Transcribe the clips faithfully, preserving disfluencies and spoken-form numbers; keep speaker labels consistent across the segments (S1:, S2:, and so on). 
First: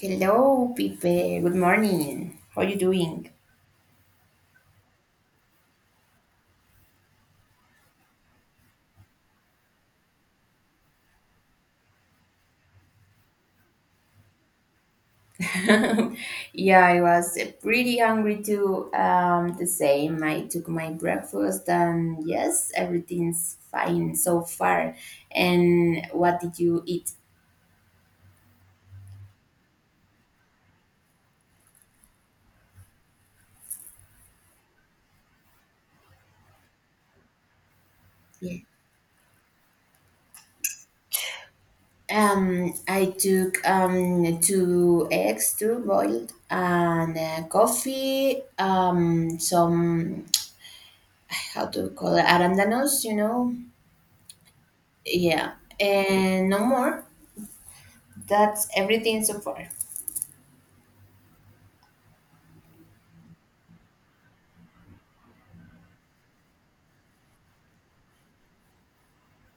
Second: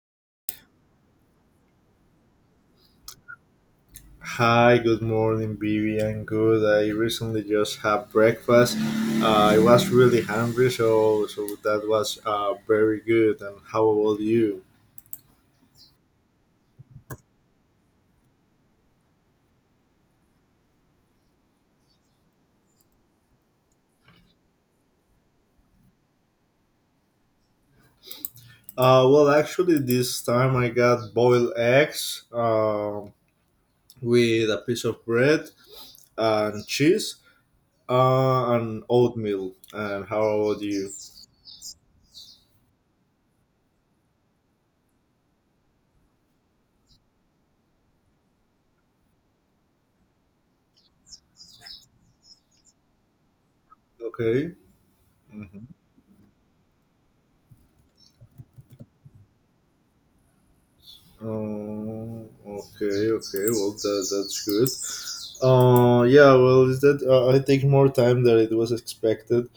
S1: Hello, Pipe. Good morning. How you doing?
S2: Hi, good morning, Vivian. Good. I recently just had breakfast. Uh, I was really hungry, so so that was uh, very good. And how about you?
S1: Yeah, I was uh, pretty hungry too. Um, the same. I took my breakfast, and yes, everything's fine so far. And what did you eat?
S2: Uh, well, actually, this time I got boiled eggs uh, with a piece of bread and cheese uh,
S1: Yeah.
S2: and oatmeal. And how about you?
S1: Um, I took um two eggs, two boiled, and uh, coffee. Um, some how to call it arandanos, you know?
S2: Okay.
S1: Yeah,
S2: Mm-hmm.
S1: and no more. That's everything so far.
S2: Oh, okay, okay. Well, that, that's good. Uh, yeah. Well, is that uh, I take more time than it was expected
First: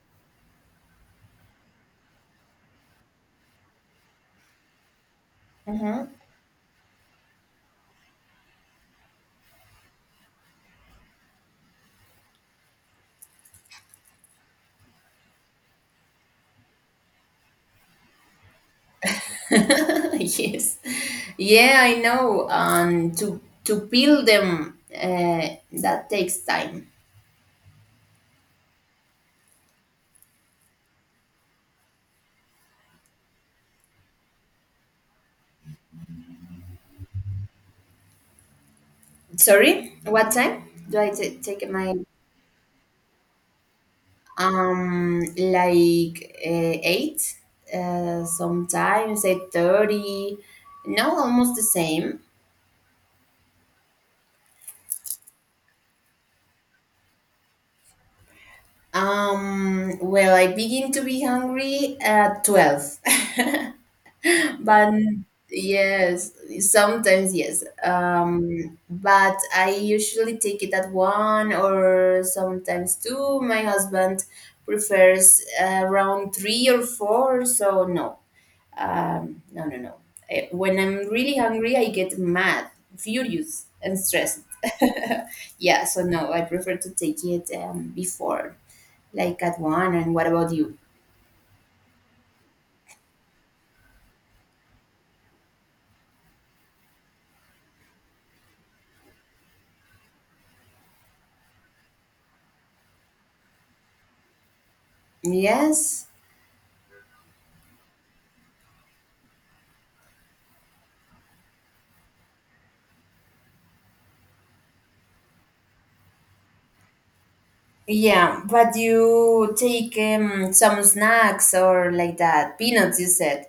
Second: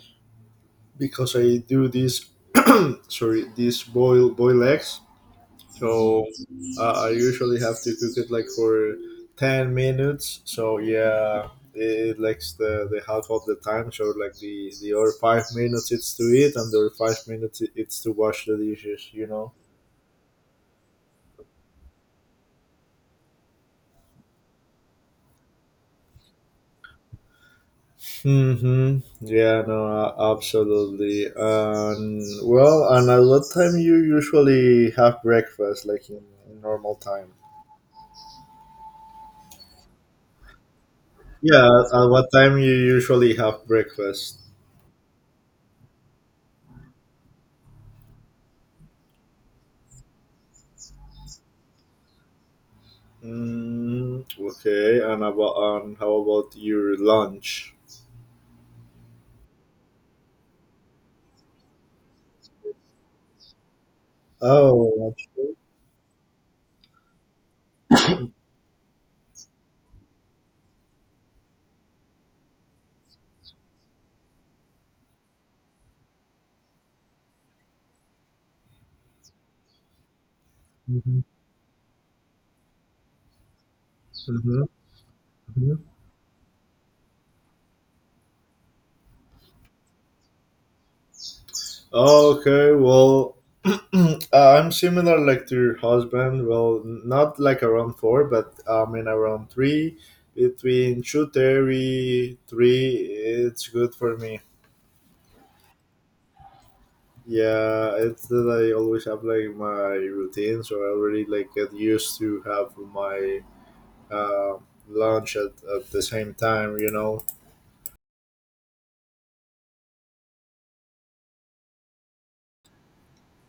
S2: because I do this. Sorry, this boil boil eggs.
S1: Uh-huh.
S2: So uh, I usually have to cook it like for ten minutes. So yeah, it likes the, the half of the time. So like the the other five minutes it's to eat, and the other five minutes it- it's to wash the dishes. You know.
S1: Yes. Yeah, I know. Um, to to peel them, uh, that takes time.
S2: Hmm. Yeah, no, a- absolutely. And well, and at what time you usually have breakfast, like in, in normal time?
S1: Sorry, what time do I ta-
S2: Yeah,
S1: take
S2: at
S1: my
S2: at what time you usually have breakfast?
S1: um like uh, eight? Uh, sometimes eight thirty. No, almost the same.
S2: Mm, okay, and about and how about your lunch?
S1: Um, well, I begin to be hungry at twelve. But
S2: Oh, okay.
S1: yes, sometimes yes. Um, but I usually take it at one or sometimes two. My husband prefers uh, around three or four, so no, um, no, no, no. Eh, When I'm
S2: Hmm.
S1: really hungry, I get mad, furious, and stressed.
S2: Hmm. Hmm.
S1: Yeah, so no, I prefer to take it um, before, like at one. And what about you?
S2: Okay, well, Uh, I'm similar like to your husband. Well, n- not like around four, but I mean around three. Between two thirty three, it's good for me.
S1: Yes.
S2: Yeah, it's that I always have like my routine, so I already like get used to have my uh, lunch at, at the same time. You know,
S1: Yeah, but you take um, some snacks or like that. Peanuts, you said.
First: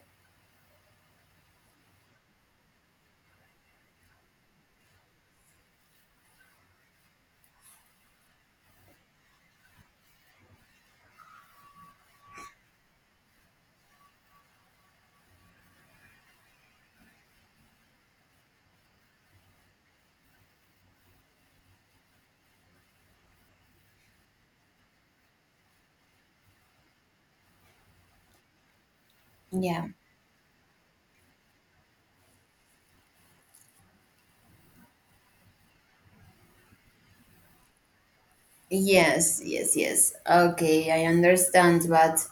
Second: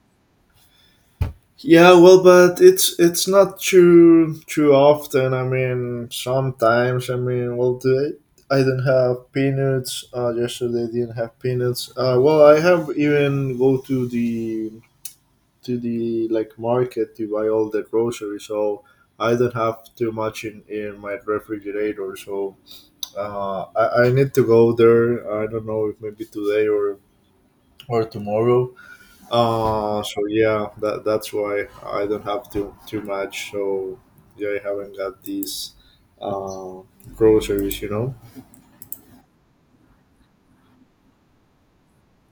S2: Yeah, well, but it's it's not too too often. I mean, sometimes. I mean, well, today I didn't have peanuts. Uh, yesterday I didn't have peanuts. Uh, well, I have even go to the to the like market to buy all the groceries. So I don't have too much in in my refrigerator. So uh, I I need to go there. I don't know if maybe today or or tomorrow.
S1: Yeah.
S2: Uh, so yeah, that that's why I don't have too too much. So yeah, I haven't got these uh, groceries, you know.
S1: Yes, yes, yes. Okay, I understand, but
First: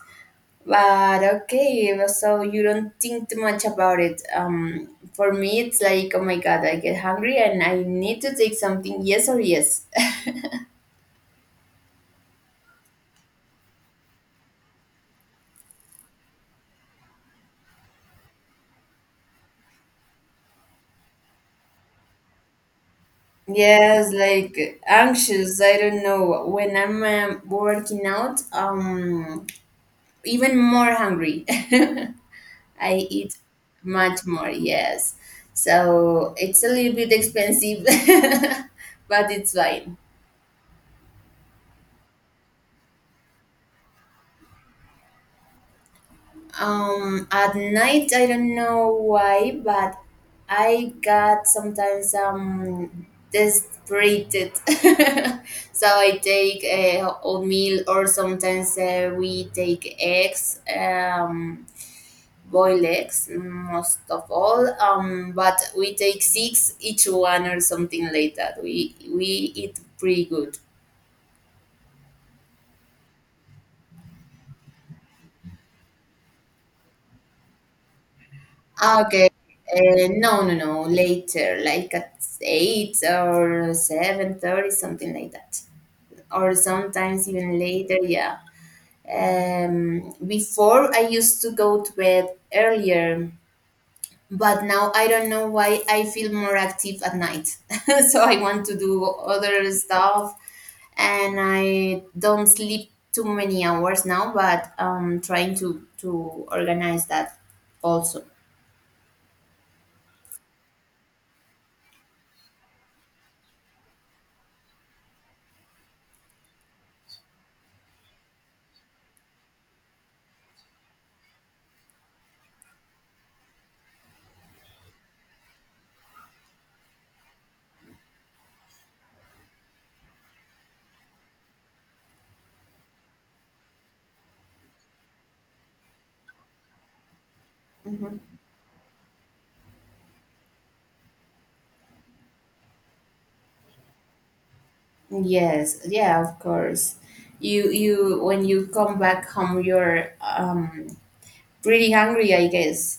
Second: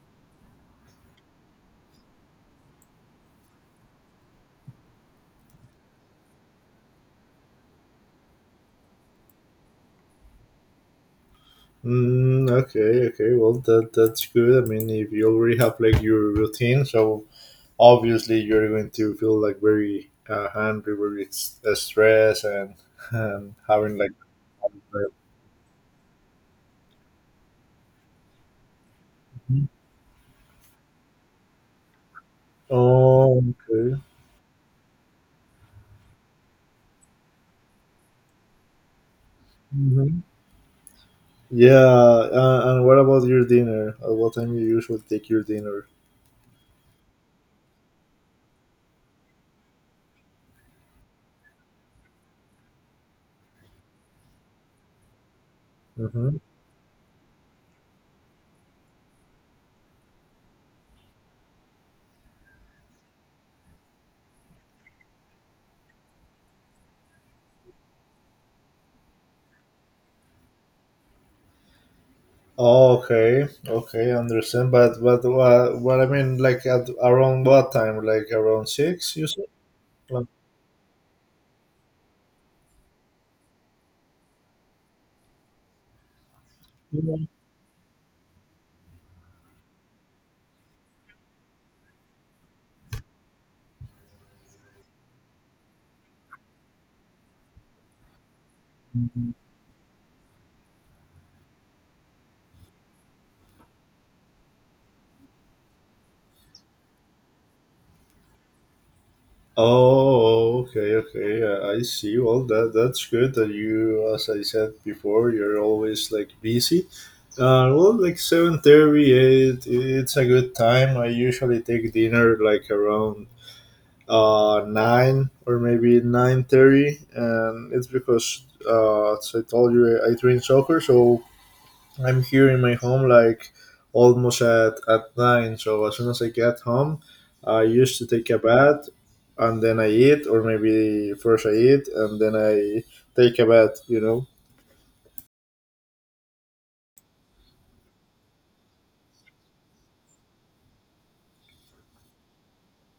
S1: but okay, so you don't think too much about it. Um, for me, it's like, oh my God, I get hungry and I need to take something. Yes or yes.
S2: Mm, okay, okay. Well, that that's good. I mean, if you already have like your routine, so obviously you're going to feel like very uh, hungry, very s- uh, stressed, and, and having like.
S1: Yes, like anxious. I don't know. When I'm um, working out, um, even more hungry. I eat
S2: Oh, okay.
S1: much more, yes. So it's a little bit expensive, but it's fine.
S2: Hmm. Yeah, uh, and what about your dinner? At what time you usually take your dinner?
S1: Um, at night, I don't know why, but I got sometimes um desperate, so I take a oatmeal or sometimes uh, we take eggs. Um, boiled eggs, most of all. Um, but we take six each one or something like that. We we eat pretty good.
S2: Oh, okay, okay, understand. But but what what I mean, like at around what time? Like around six, you
S1: Okay.
S2: said.
S1: Uh,
S2: Like-
S1: no, no, no. Later, like at eight or seven thirty, something like that, or sometimes even later. Yeah. Um, before I used to go to bed earlier, but now I don't know why I feel more active at night. So I want to do other stuff and I don't sleep too many hours now, but um trying to to organize that also.
S2: Oh, okay, okay. I I see. Well, that that's good that you, as I said before, you're always like busy. Uh, well, like seven thirty, eight. It's a good time. I usually take dinner like around uh nine or maybe nine thirty, and it's because uh, as I told you, I, I train soccer, so I'm here in my home like almost at, at nine. So as soon as I get home, I used to
S1: Mhm.
S2: take a bath and then I eat, or maybe first I eat and then I take a bath, you know?
S1: Yes, yeah, of course. You you when you come back home you're um pretty hungry, I guess.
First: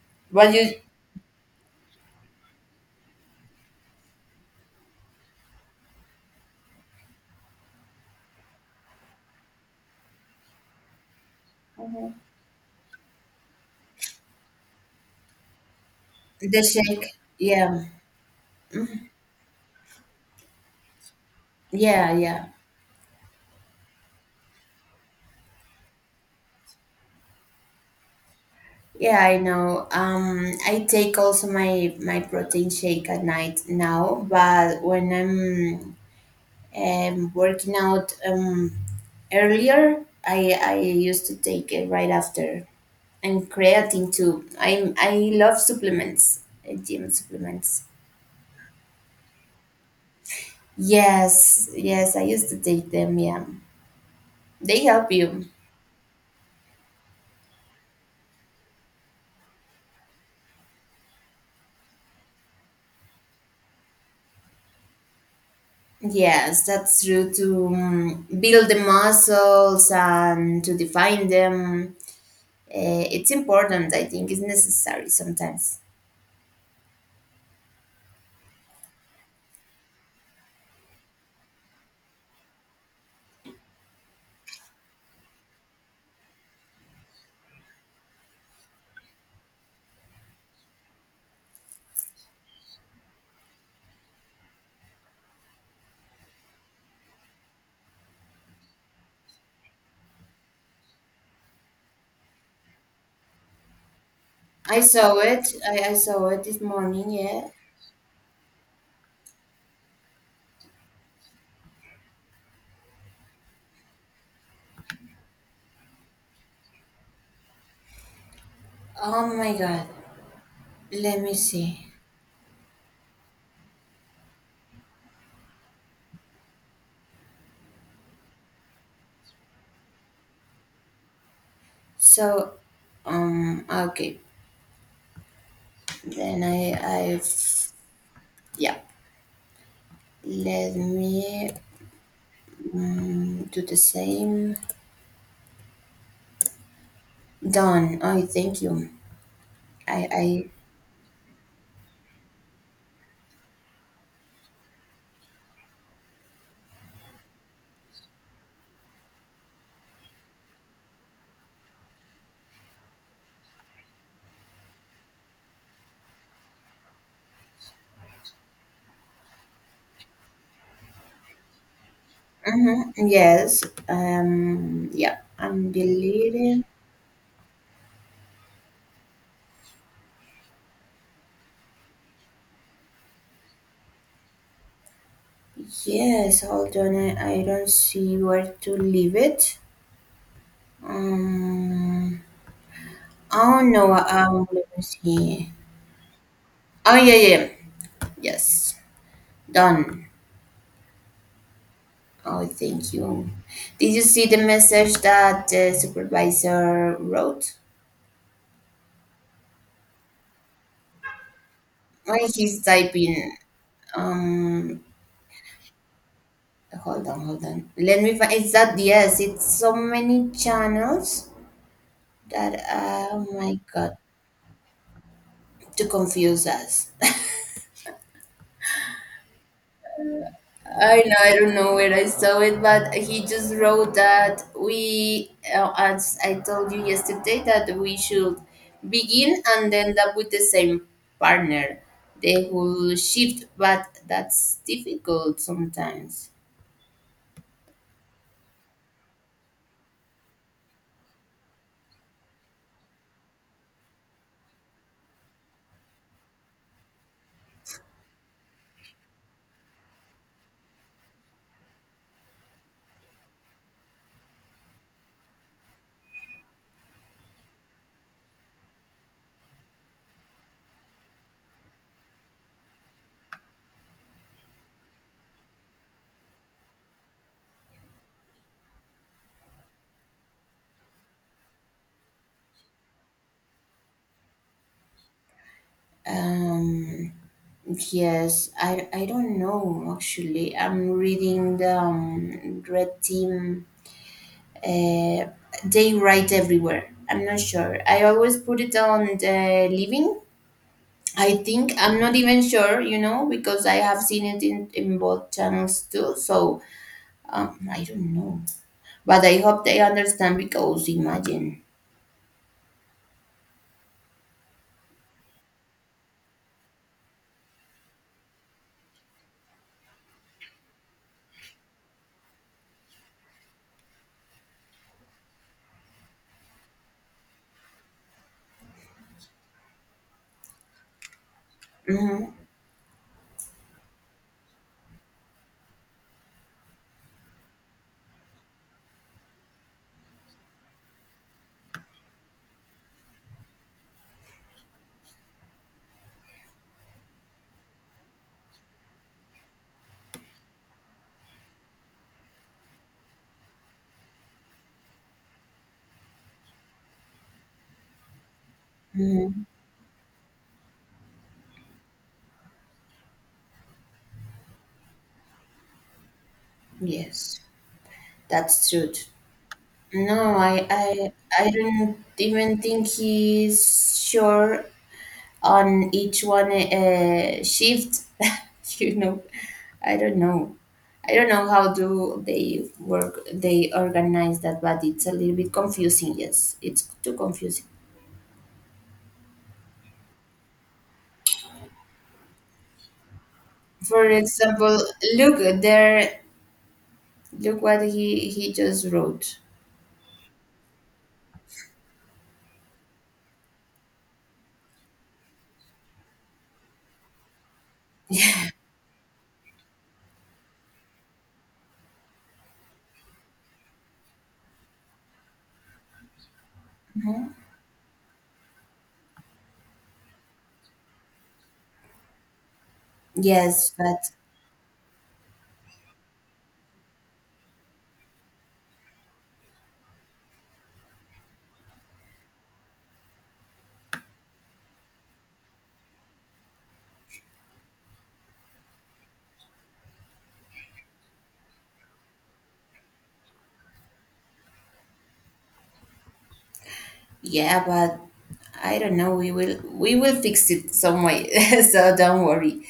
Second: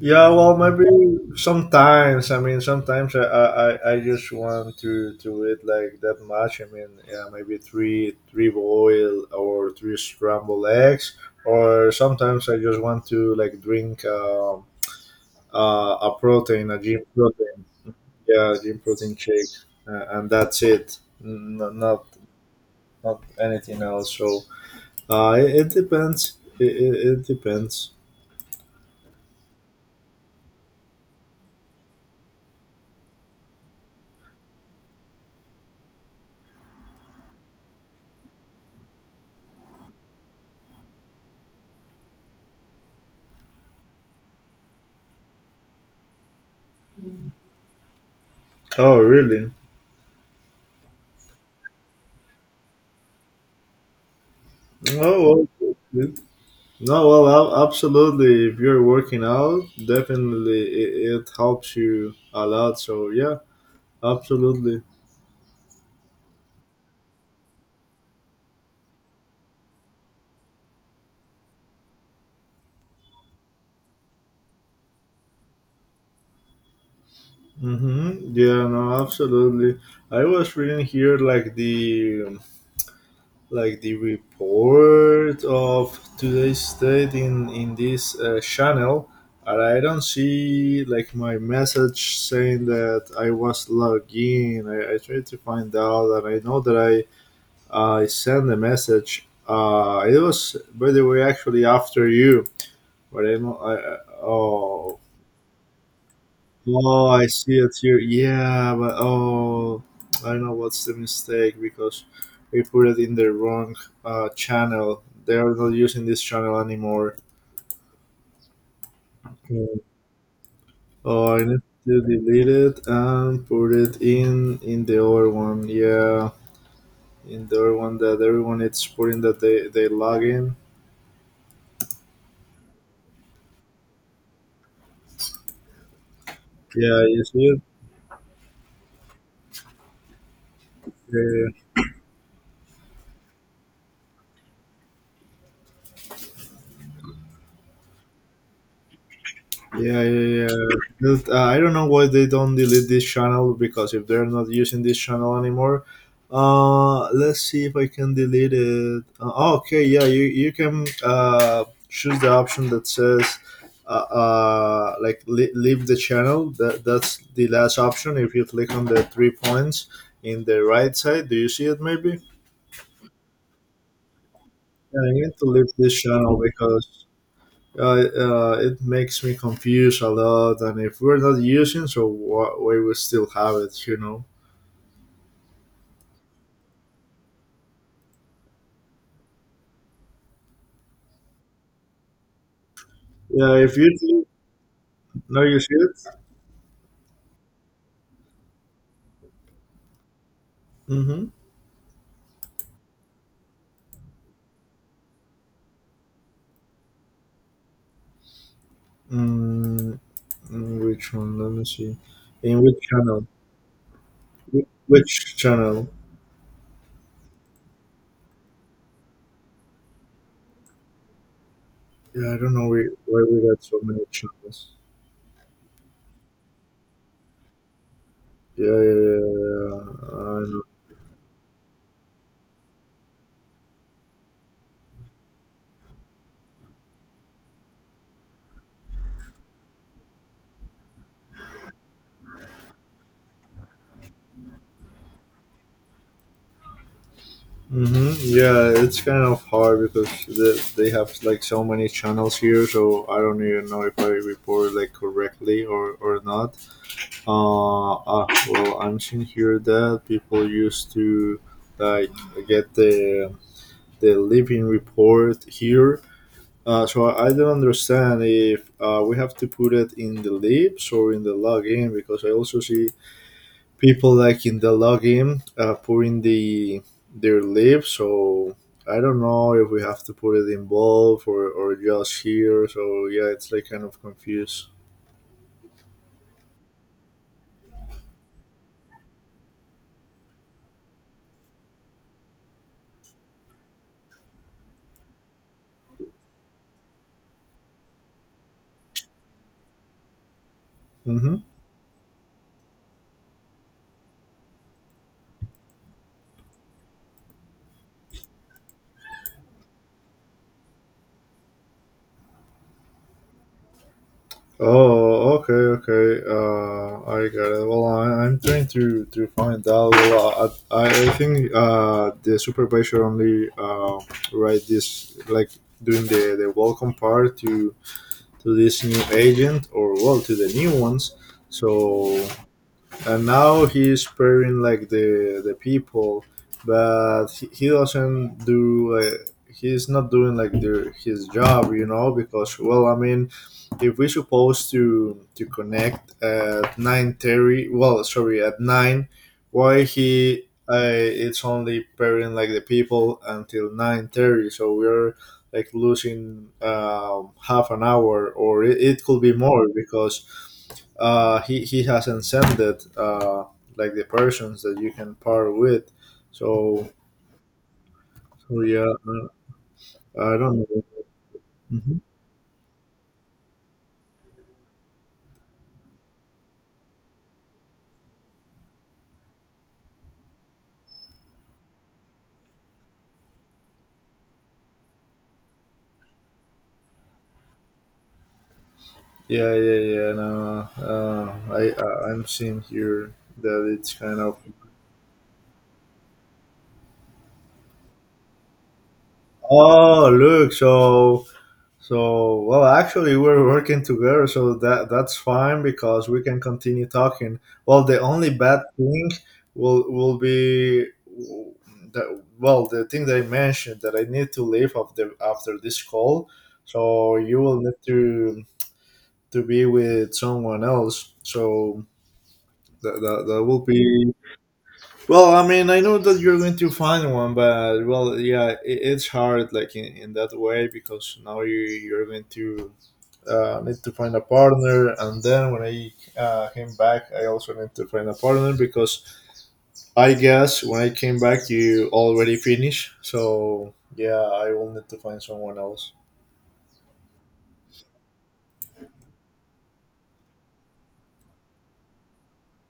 S2: Yeah,
S1: But
S2: well,
S1: you
S2: maybe sometimes. I mean, sometimes I, I, I I just want to to eat like that much. I mean, yeah, maybe three three boil or three scrambled eggs, or sometimes I just want to like drink um, uh, a
S1: the
S2: protein, a gym
S1: shake,
S2: protein.
S1: yeah.
S2: Yeah, gym protein shake, uh, and that's it. N- not
S1: Yeah, yeah.
S2: not anything else, so uh it, it depends. it, it, it depends.
S1: Yeah, I know. Um, I take also my my protein shake at night now, but when I'm um, working out um, earlier, I I used to take it right after. And creatine too. I I love supplements, uh, gym supplements.
S2: Oh really.
S1: Yes, yes, I used to take them. Yeah, they help
S2: Oh
S1: you.
S2: well, it- no, well, ab- absolutely. If you're working out, definitely it, it helps you a lot, so yeah, absolutely.
S1: Yes, that's true to um, build the muscles and to define them. Uh, it's important. I think it's necessary sometimes.
S2: Mm-hmm. Yeah, no, absolutely. I was reading here like the um, like the report of today's state in in this uh, channel, and I don't see like my message saying that I was logged in. i, I tried to find out, and I know that i I sent a message. Uh, it was, by the way, actually after you, but I know i I-
S1: I
S2: Oh.
S1: saw it. I, I saw it this
S2: Oh,
S1: morning.
S2: I
S1: Yeah.
S2: see it here. Yeah, but oh, I know what's the mistake because we put it in the wrong uh, channel. They are not using this channel anymore.
S1: Oh my
S2: Mm.
S1: God. Let me
S2: Oh, I need
S1: see.
S2: to delete it and put it in in the other one. Yeah, in the other one that everyone is putting that they they log in.
S1: So, um. Okay. Then I
S2: Yeah,
S1: I
S2: you see it.
S1: yeah. Let
S2: Yeah, yeah.
S1: me um, do the same. Done. Oh, thank you.
S2: Yeah,
S1: I
S2: yeah,
S1: I.
S2: yeah. Just, uh, I don't know why they don't delete this channel because if they're not using this channel anymore, uh, let's see if I can delete it. Uh, oh, okay, yeah, you you can uh, choose the option that says uh, uh like le- leave the channel. That that's the last option. If you click on the three points in the right side, do you see it? Maybe.
S1: Mm-hmm, yes. Um.
S2: Yeah, I
S1: Yeah.
S2: need to leave
S1: I'm
S2: this channel
S1: deleting.
S2: because Uh, uh, it makes me confused a lot, and if we're not using, so wh- why we will still have it, you know?
S1: Yes. Hold on. I, I don't see where to leave it. Um,
S2: Yeah,
S1: oh
S2: if you
S1: no,
S2: think
S1: um, let me
S2: no,
S1: see.
S2: you see it.
S1: Oh yeah, yeah, yeah. Yes, done.
S2: Mm-hmm.
S1: Oh, thank you. Did you see the message that the supervisor wrote?
S2: Mm, in which one? Let me see.
S1: Why
S2: In
S1: he's
S2: which channel?
S1: typing?
S2: Wh-
S1: Um,
S2: Which channel?
S1: hold on, hold on. Let me find. Is that yes? It's so many channels
S2: Yeah, I
S1: that,
S2: don't know we, why
S1: oh
S2: we
S1: my
S2: got so
S1: God,
S2: many channels.
S1: to confuse us.
S2: Yeah, yeah, yeah. Yeah. I know.
S1: I know, I don't know where I saw it, but he just wrote that we, uh, as I told you yesterday, that we should begin and end up with the same partner. They will shift, but that's difficult sometimes.
S2: Mm-hmm. Yeah, it's kind of hard because they they have like so many channels here, so I don't even know if I report like correctly or or not. Uh, ah, well, I'm seeing here that people used to like get the the living report here. Uh, so I don't understand if uh, we have to put it in the lips or in the login because I also see people like in the login uh, putting the their lips. So I don't know if we have to put it in both or, or just here. So yeah, it's like kind of confused.
S1: Um, yes, I, I don't know actually. I'm reading the um, Red Team. Uh, they write everywhere. I'm not sure. I always put it on the living.
S2: Mm-hmm.
S1: I think I'm not even sure, you know, because I have seen it in, in both channels too. So um, I don't know, but I hope they understand because imagine.
S2: Oh, okay, okay. Uh, I got it. Well, I, I'm trying to to find out. Well, I, I I think uh, the supervisor only uh, write this like doing the, the welcome part to to this new agent or well to the new ones. So
S1: Hmm
S2: and now he's pairing like the the people, but he, he doesn't do like he's not doing like the, his job, you know, because well, I mean, if we're supposed to to connect at nine thirty, well, sorry, at nine, why he? Uh, it's only pairing like the people until nine thirty, so we're like losing um, half an hour, or it, it could be
S1: hmm
S2: more because uh, he, he has ascended uh, like the persons that you can par with. So,
S1: Yes,
S2: so
S1: that's
S2: yeah,
S1: true. No,
S2: uh, I
S1: I,
S2: don't know.
S1: I I don't
S2: Mhm.
S1: even think he's sure on each one uh, shift. You know, I don't know. I don't know how do they work. They organize that, but it's a little bit confusing. Yes, it's too confusing.
S2: Yeah, yeah, yeah. No, uh, I, I I'm seeing here that it's
S1: For
S2: kind of.
S1: example, look there. Look what he he just wrote.
S2: Oh, look! So So, well, actually, we're working together, so that that's fine because we can continue talking. Well, the only bad thing will will be the well, the thing that I mentioned that I need to leave after after this call. So
S1: Mhm.
S2: you will need to to be with someone else. So that that, that will
S1: Yes, but
S2: be well, I mean, I know that you're going to find one, but well, yeah, it, it's hard, like in, in that way, because now you you're going to uh, need to find a partner, and then when I uh, came back, I also need to find a partner because I guess when I came back, you already finished. So yeah, I will need to find someone else.
S1: yeah, but I don't know. We will we will fix it some way. So don't worry.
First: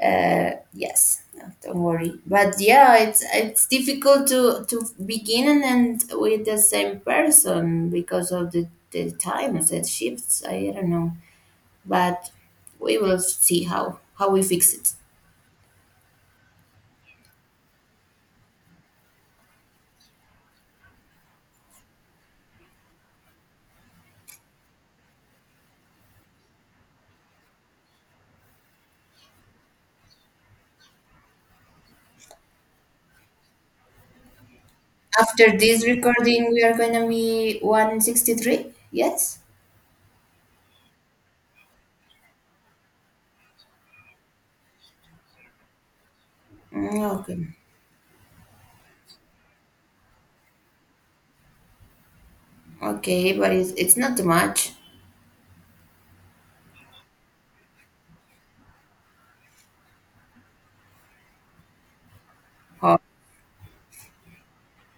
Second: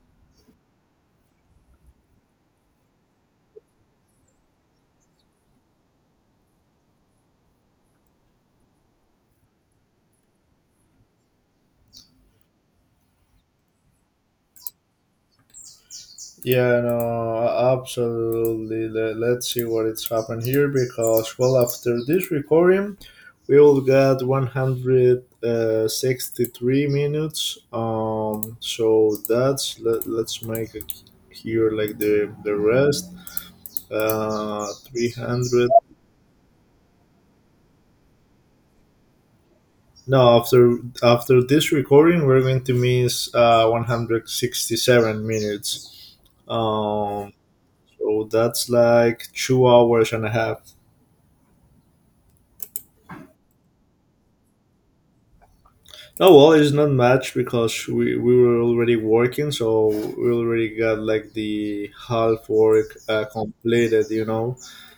S1: Uh, yes, no, don't worry, but yeah, it's it's difficult to to begin and end with the same person because of the the times that shifts, I don't know, but we will see how how we fix it.
S2: Yeah, no, absolutely. Le- Let's see what it's happened here because, well, after this recording, we will get one hundred sixty-three minutes. Um, so that's let, let's make it here like the the rest. Uh,
S1: After
S2: three hundred.
S1: this recording we are gonna be one sixty-three, yes.
S2: No, after after this recording, we're going to miss uh one hundred sixty-seven minutes.
S1: Mm,
S2: Um,
S1: okay.
S2: so that's like two hours and a half.
S1: Okay, but it's, it's not too much.
S2: Oh well, it's not much because we, we were already working, so we already got like the half work
S1: Oh,
S2: uh, completed, you know.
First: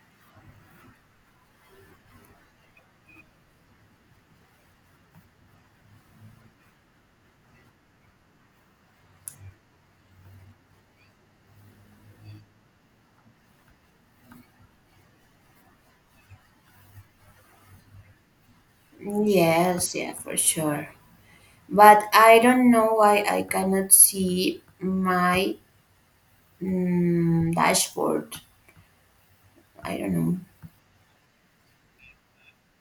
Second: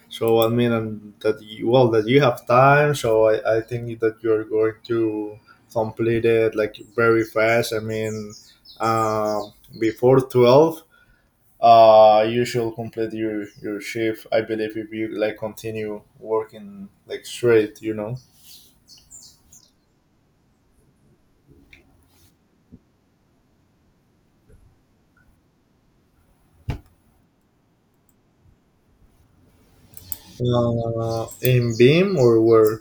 S2: So I mean, and that you, well that you have time, so I, I think that you're going to complete it like very fast. I mean, um, before twelve, uh, you should complete your your shift. I believe if you like continue working like straight, you know,
S1: yes, yeah, for sure, but I don't know why I cannot see my Mm, dashboard. I don't know.
S2: uh, In Beam or where.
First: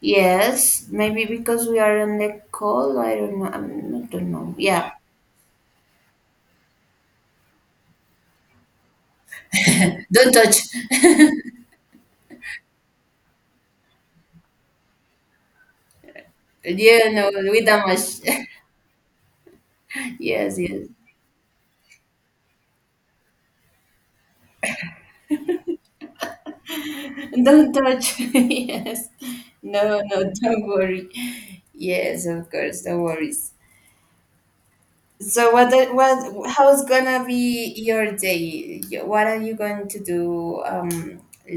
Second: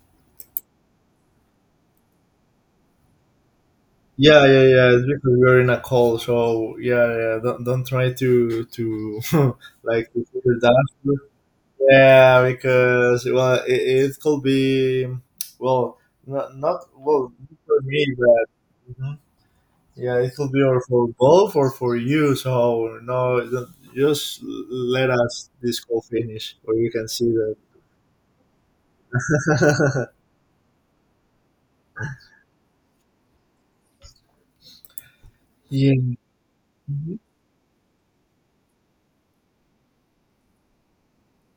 S1: Yes, maybe because we are on the call. I don't know. I'm, I don't
S2: Yeah,
S1: know.
S2: yeah, yeah.
S1: Yeah,
S2: It's because we're in a call, so yeah, yeah. Don't don't try to to like to
S1: don't
S2: figure
S1: touch.
S2: that. Yeah, because well, it, it could be well, not not
S1: Yeah, no,
S2: well
S1: we
S2: for me,
S1: damage.
S2: but mhm. Yeah, it could
S1: Yes,
S2: be or
S1: yes.
S2: for both or for you. So no, don't- just let us this call finish, or you can see that.
S1: Don't touch. Yes. No, no, don't worry. Yes, of course, no worries. So what the-
S2: Yeah.
S1: what how's gonna be your day? Y- What are you going to do um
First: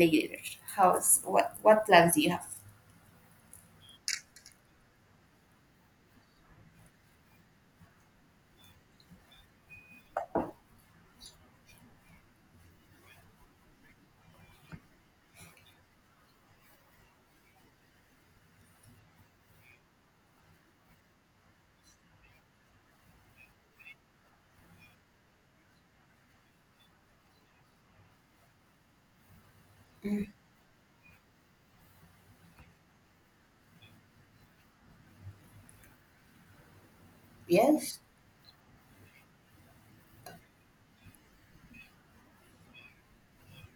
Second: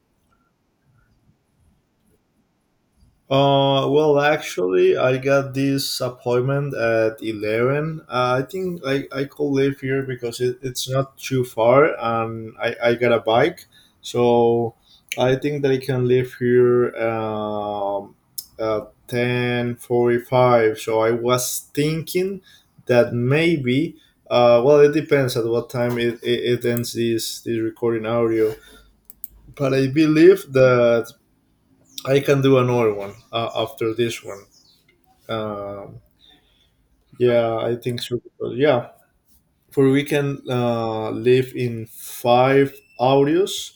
S1: later? How's what what plans do you have?
S2: Uh, well, actually, I got this appointment at eleven. Uh, I think I, I could live here because it, it's not too far, and I, I got a bike. So I think that I can live here um, at ten forty-five. So I was thinking that maybe, uh, well, it depends at what time it, it, it ends this, this recording audio. But I
S1: Mm,
S2: believe that I can do another one uh, after this one. Um, yeah, I
S1: yes.
S2: think so. Yeah, for we can uh, live in five audios,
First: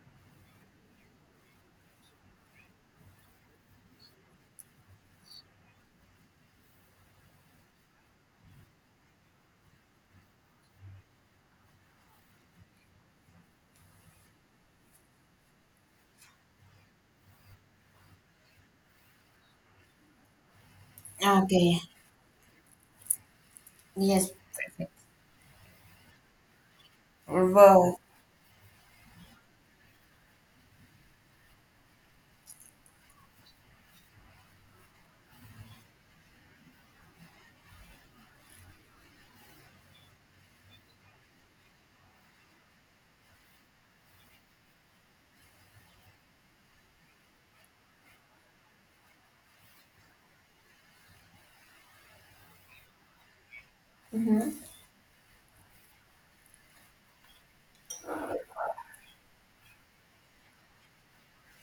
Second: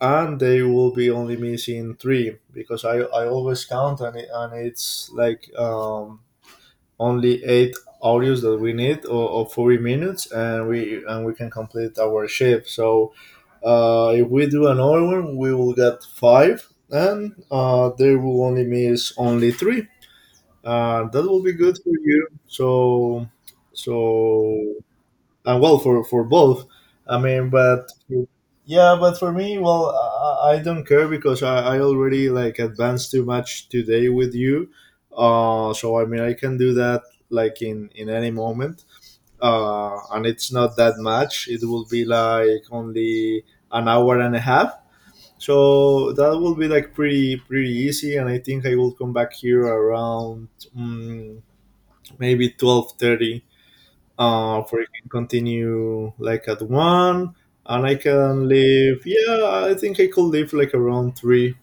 S2: and they will be only missing three because I, I always count, and it, and it's like um, only eight audios that we need, or, or forty minutes, and we and we can complete our shift. So uh, if we do another one, we will get five, and uh, they will only miss only three, uh, that will be good
S1: Okay.
S2: for you. So,
S1: Yes,
S2: so
S1: perfect.
S2: and well for for both. I
S1: Or
S2: mean, but yeah, but for me, well, I, I I don't care because I, I already like advanced too much today with you. Uh, so I mean, I can do that like in in any moment. Uh, and it's not that much. It will be like only an hour and a half. So that will be like pretty pretty easy, and I think I will come back here around mm maybe twelve thirty, uh,
S1: hmm.
S2: for you can continue like at one, and I can leave. Yeah, I think I could leave like around three.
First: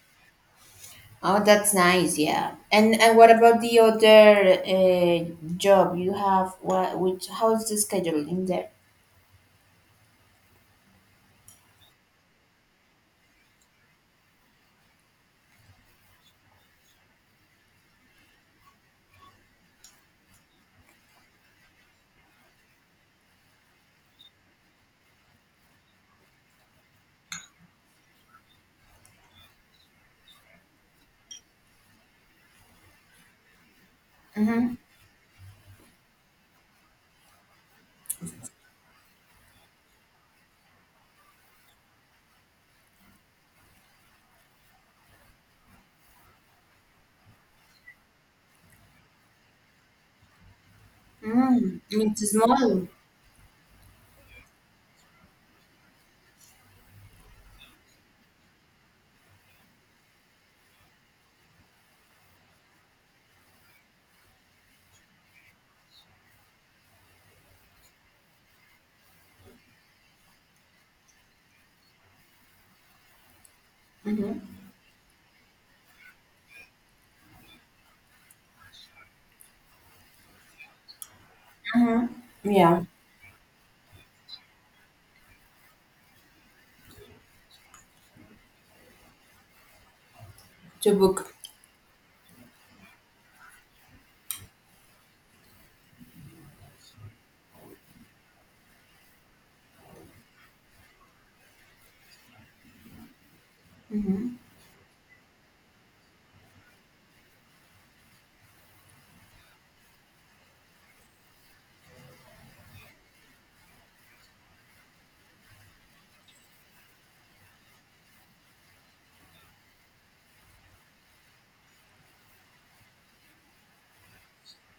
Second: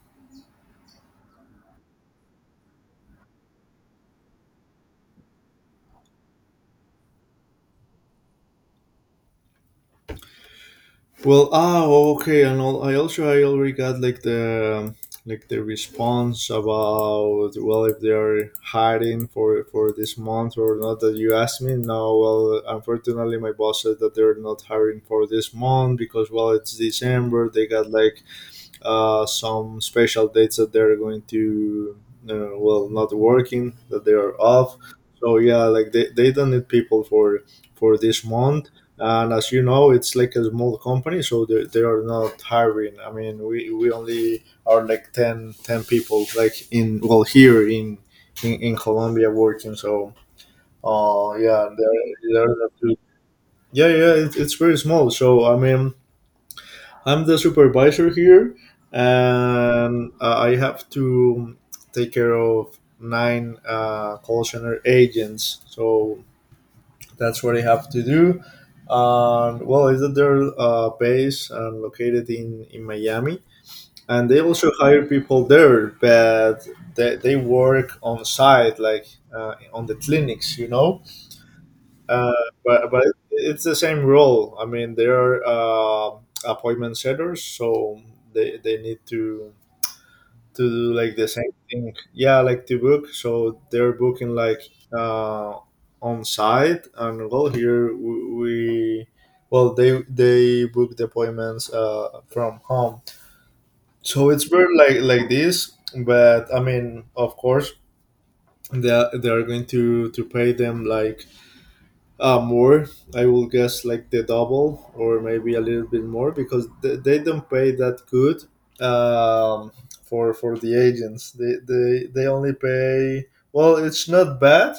S1: Oh, that's nice. Yeah. And and what about the other uh, job you have? What which how's the schedule in there?
S2: Well, ah okay. And al- i also I already got like the like the response about, well, if they are hiring for for this month or not, that you asked me. No, well, unfortunately my boss said that they're not hiring for this month because, well, it's December. They got like uh, some special dates that they're going to, uh, well, not working, that they are
S1: Mm-hmm.
S2: off. So yeah, like they, they don't need people for for this month. And as you know, it's like a small company, so they, they are not hiring. I mean, we, we only are like ten ten people like in, well, here in in, in Colombia working. So uh yeah,
S1: Mm, it's
S2: they're, they're not
S1: small.
S2: too- yeah, yeah, it, it's very small. So I mean, I'm the supervisor here, and uh, I have to take care of nine uh, call center agents. So that's what I have to do. And well, is that they're uh, based and located in in Miami, and
S1: Mm-hmm.
S2: they also hire people there, but they, they work on site, like uh, on the clinics, you know. uh,
S1: Mm-hmm. Yeah.
S2: but but it's the same rule. I mean, they are uh, appointment setters, so they they need to to
S1: To
S2: do like the
S1: book.
S2: same thing. Yeah, like to book. So they're booking like uh, on site, and well, here we, we well they they book the appointments uh, from home. So
S1: Mm-hmm.
S2: it's very like like this. But I mean, of course, they are, they are going to to pay them like, Uh, more, I will guess, like the double or maybe a little bit more because they, they don't pay that good, um, for for the agents. They, they they only pay, well, it's not bad,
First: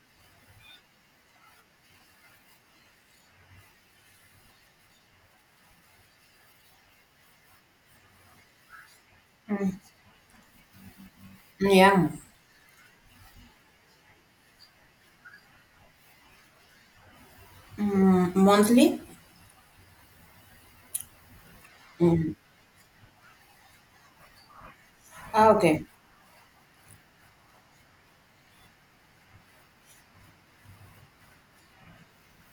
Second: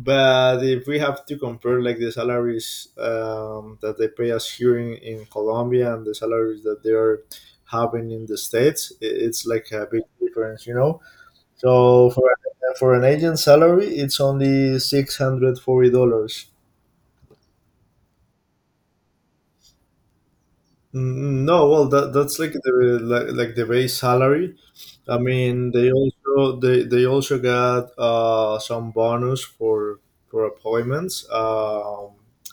S2: but if we have to compare like the salaries um, that they pay us here in in Colombia and the salaries that they are having in the states, I it's like
S1: Mm.
S2: a big difference, you know. So
S1: Yeah.
S2: for for an agent salary, it's only six hundred forty dollars.
S1: Mm, monthly.
S2: Mm, no, well, that
S1: Mm.
S2: that's like the like, like the base salary. I
S1: Ah,
S2: mean,
S1: okay.
S2: they also they, they also got uh, some bonus for for appointments. Um,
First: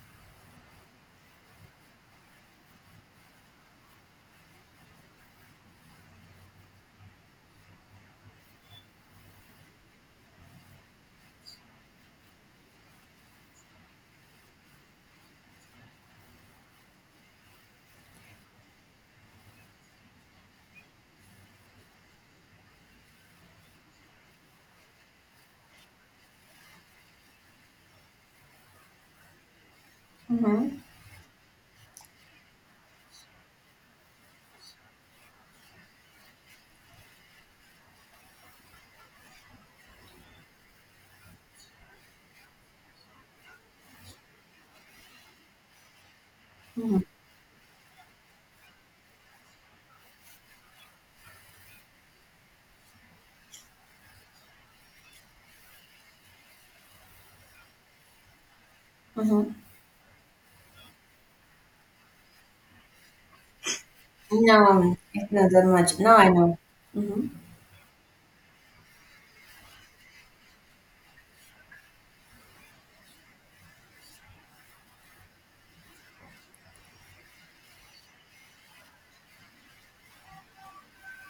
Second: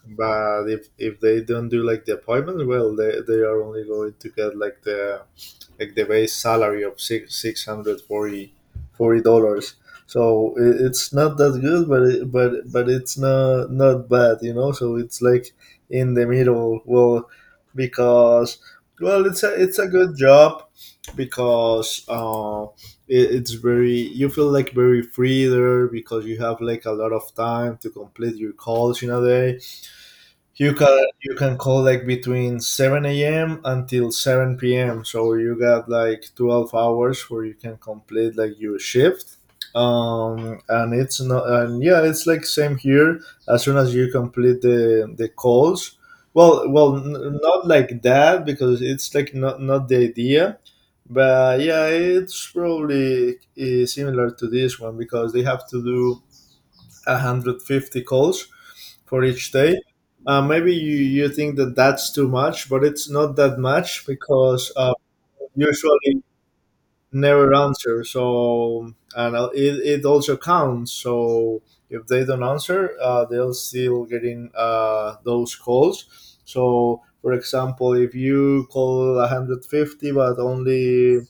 S2: But if if they don't do like the appointments, well, they, they are only going to get like the like the base salary of six six hundred forty forty dollars. So i- it's not that good, but it, but but it's not not bad, you know. So it's like in the middle. Well, because, well, it's a it's a good job because uh, it, it's very, you feel like very free there because you have like a lot of time to complete your calls in a day. You
S1: Mm-hmm.
S2: can you can call like between seven a.m until seven p.m, so you got like twelve hours where you can complete like your shift. Um and it's not, and yeah, it's like same here. As soon as you complete the the calls, well well,
S1: Mm-hmm.
S2: n- not like that because it's like not not the idea, but yeah, it's probably uh, similar to this one because they have to do a hundred fifty calls for each
S1: Mm-hmm.
S2: day. Uh, maybe you, you think that that's too much, but it's not that much because, uh,
S1: No, it's not that much. No,
S2: usually,
S1: I know. Mm-hmm.
S2: never answer. So and uh, it, it also counts. So if they don't answer, uh, they'll still getting uh, those calls. So for example, if you call a hundred fifty, but only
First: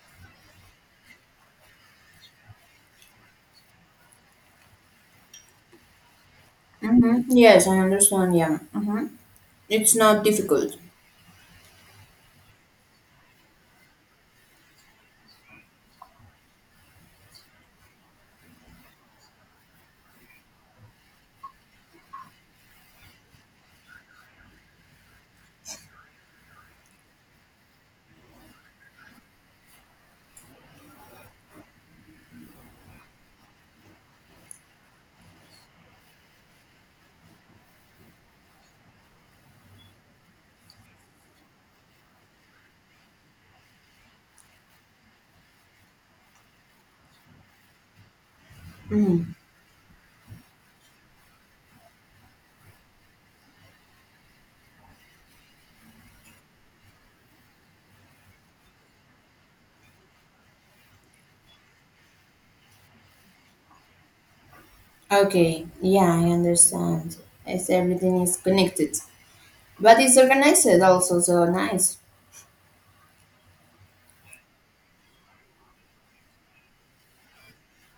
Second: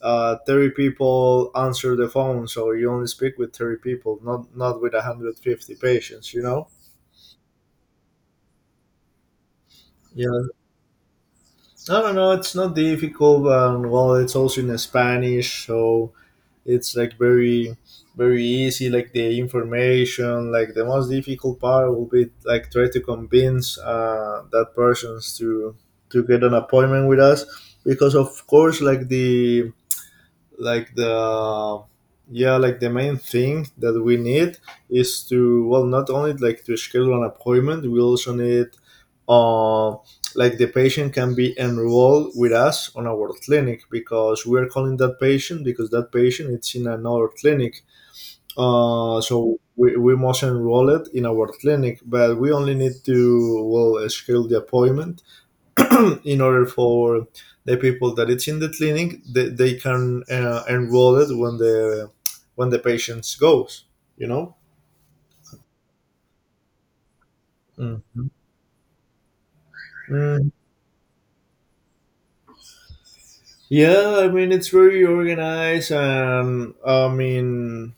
S2: uh, thirty people answer the phone, so you only speak with thirty people, not not with a hundred fifty patients, you know.
S1: Mm-hmm. Yes, I understand. Yeah. Mm-hmm. It's not
S2: Yeah,
S1: difficult.
S2: no no no, it's not difficult. Um, well, it's also in Spanish, so it's like very very easy. Like the information, like the most difficult part will be like try to convince uh, that persons to to get an appointment with us because, of course, like the like the, yeah, like the main thing that we need is to, well, not only like to schedule an appointment, we also need, uh, like the patient can be enrolled with us on our clinic because we're calling that patient because that patient, it's in another clinic. uh,
S1: Mm.
S2: so we, we must enroll it in our clinic, but we only need to, well, schedule the appointment in order for the people that it's in the clinic, they, they can uh, enroll it when the when the patients goes, you know.
S1: Okay, yeah, I understand. It's everything
S2: Mhm.
S1: is connected, but it's
S2: Mm,
S1: organized also, so nice.
S2: yeah, I mean it's very organized, and I mean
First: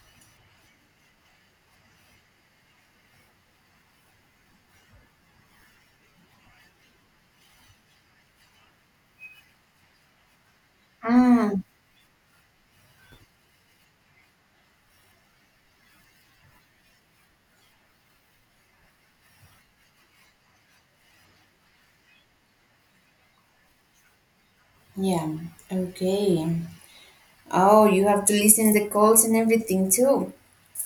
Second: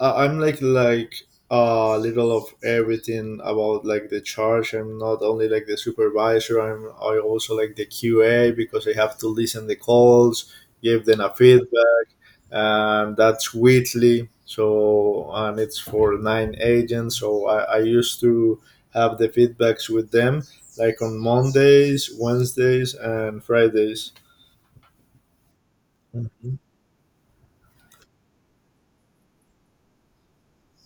S2: I- I'm like like uh, a little of everything about like the charge. I'm not only like the supervisor. I'm I also like the Q A because I have to listen the calls, give them a
S1: Mm,
S2: feedback, and that's weekly. So and it's for nine agents. So I, I used to have the feedbacks with them like on Mondays, Wednesdays, and Fridays.
S1: yeah, okay. Oh, you have to listen the calls and everything too.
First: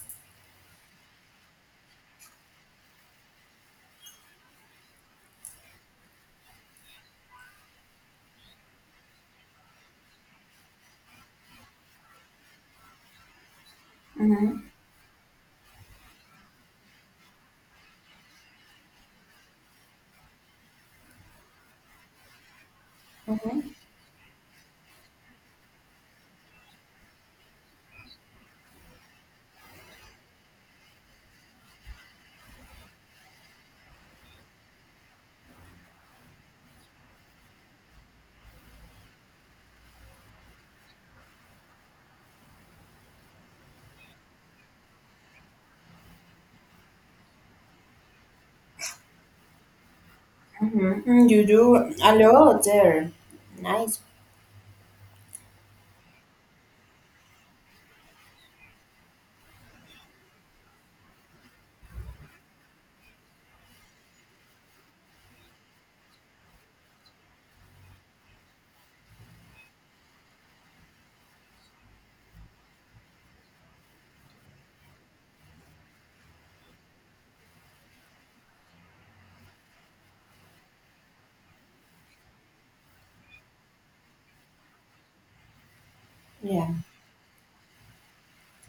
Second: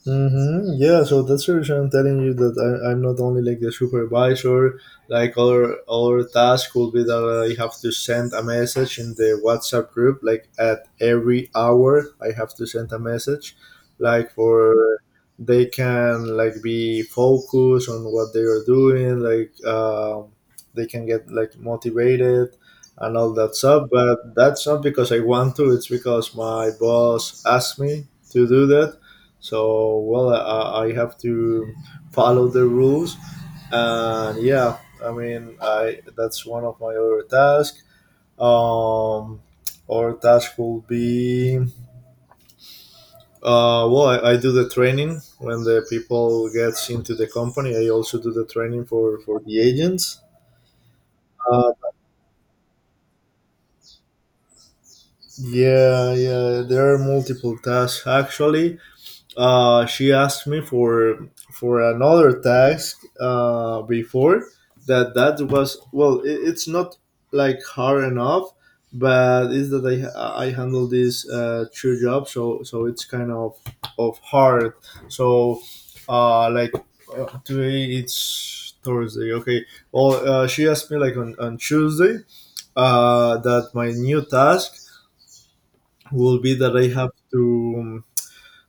S2: Mm-hmm. Yeah, so that's the reason I'm telling you that I, I'm not only like the supervisor, like our our task will be that I have to send a message in the WhatsApp group, like at every hour I have to send a message, like
S1: Mm-hmm,
S2: for they can like be focused on what they are doing, like, um, they can get like motivated and all that
S1: mm-hmm,
S2: stuff. But that's not because I want to; it's because my boss asked me to do that. So, well, uh, I, I have to follow the rules, and yeah, I mean, I that's one of my other tasks. Um, or task will be, uh, well, I, I do the training when the people gets into the company. I also do the training for for the agents.
S1: mm-hmm. Mm, you
S2: Uh,
S1: do a lot there. Nice.
S2: yeah, yeah, there are multiple tasks actually. Uh, she asked me for for another task uh, before, that that was, well, it, it's not like hard enough, but it's that i i handle this uh, two jobs, so so it's kind of of hard. So uh like uh, today it's Thursday, okay. Well, uh, she asked me like on, on Tuesday, uh that my new task will be
S1: Yeah.
S2: that I have to, um,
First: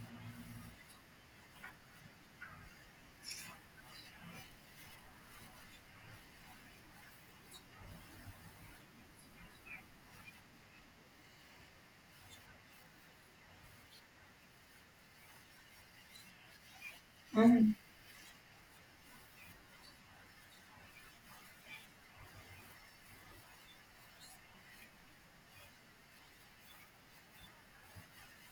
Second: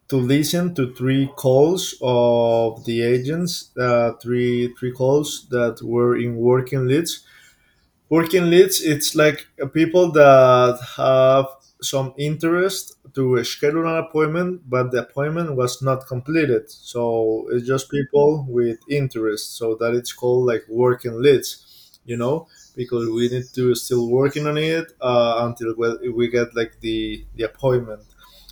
S2: to listen to three calls of the agents, uh, three three calls that were in working leads. Working leads it's like, uh, people that have some interest to schedule an appointment but the appointment was not completed, so it's
S1: Mm.
S2: just people with interest, so that it's called like working leads, you know. Because we need to still working on it, uh, until we we get like the the appointment.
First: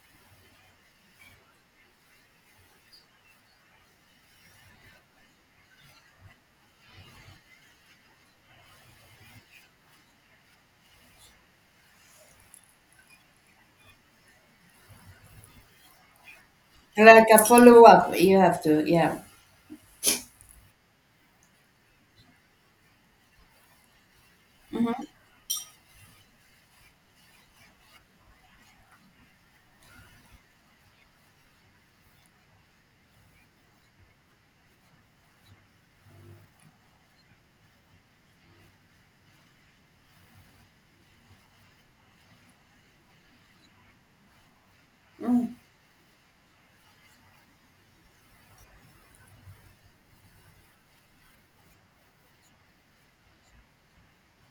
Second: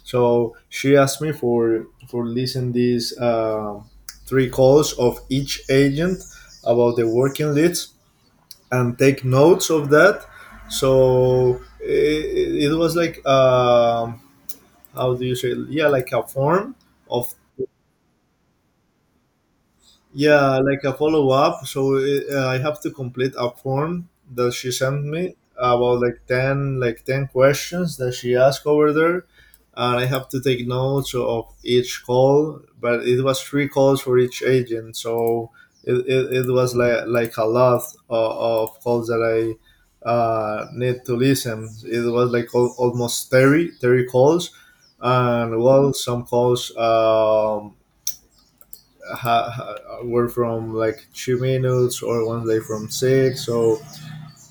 S2: So she asked me for for listing these, um three calls of each agent about the working leads and take notes of that. So it, it was like, um, how do you say? Yeah, like a form
S1: Like
S2: of.
S1: a follow up, you have to. Yeah.
S2: Yeah, like a follow up. So uh, I have to complete a form that she sent me about like ten like ten questions that she asked over there, and I have to take notes of each call. But it was three calls for each agent, so it, it, it was like like a lot of, of calls that I uh, need to listen. It was like al- almost thirty thirty calls,
S1: Mm,
S2: and well, some calls. Um, ha, ha, were from like two minutes or one day from six, so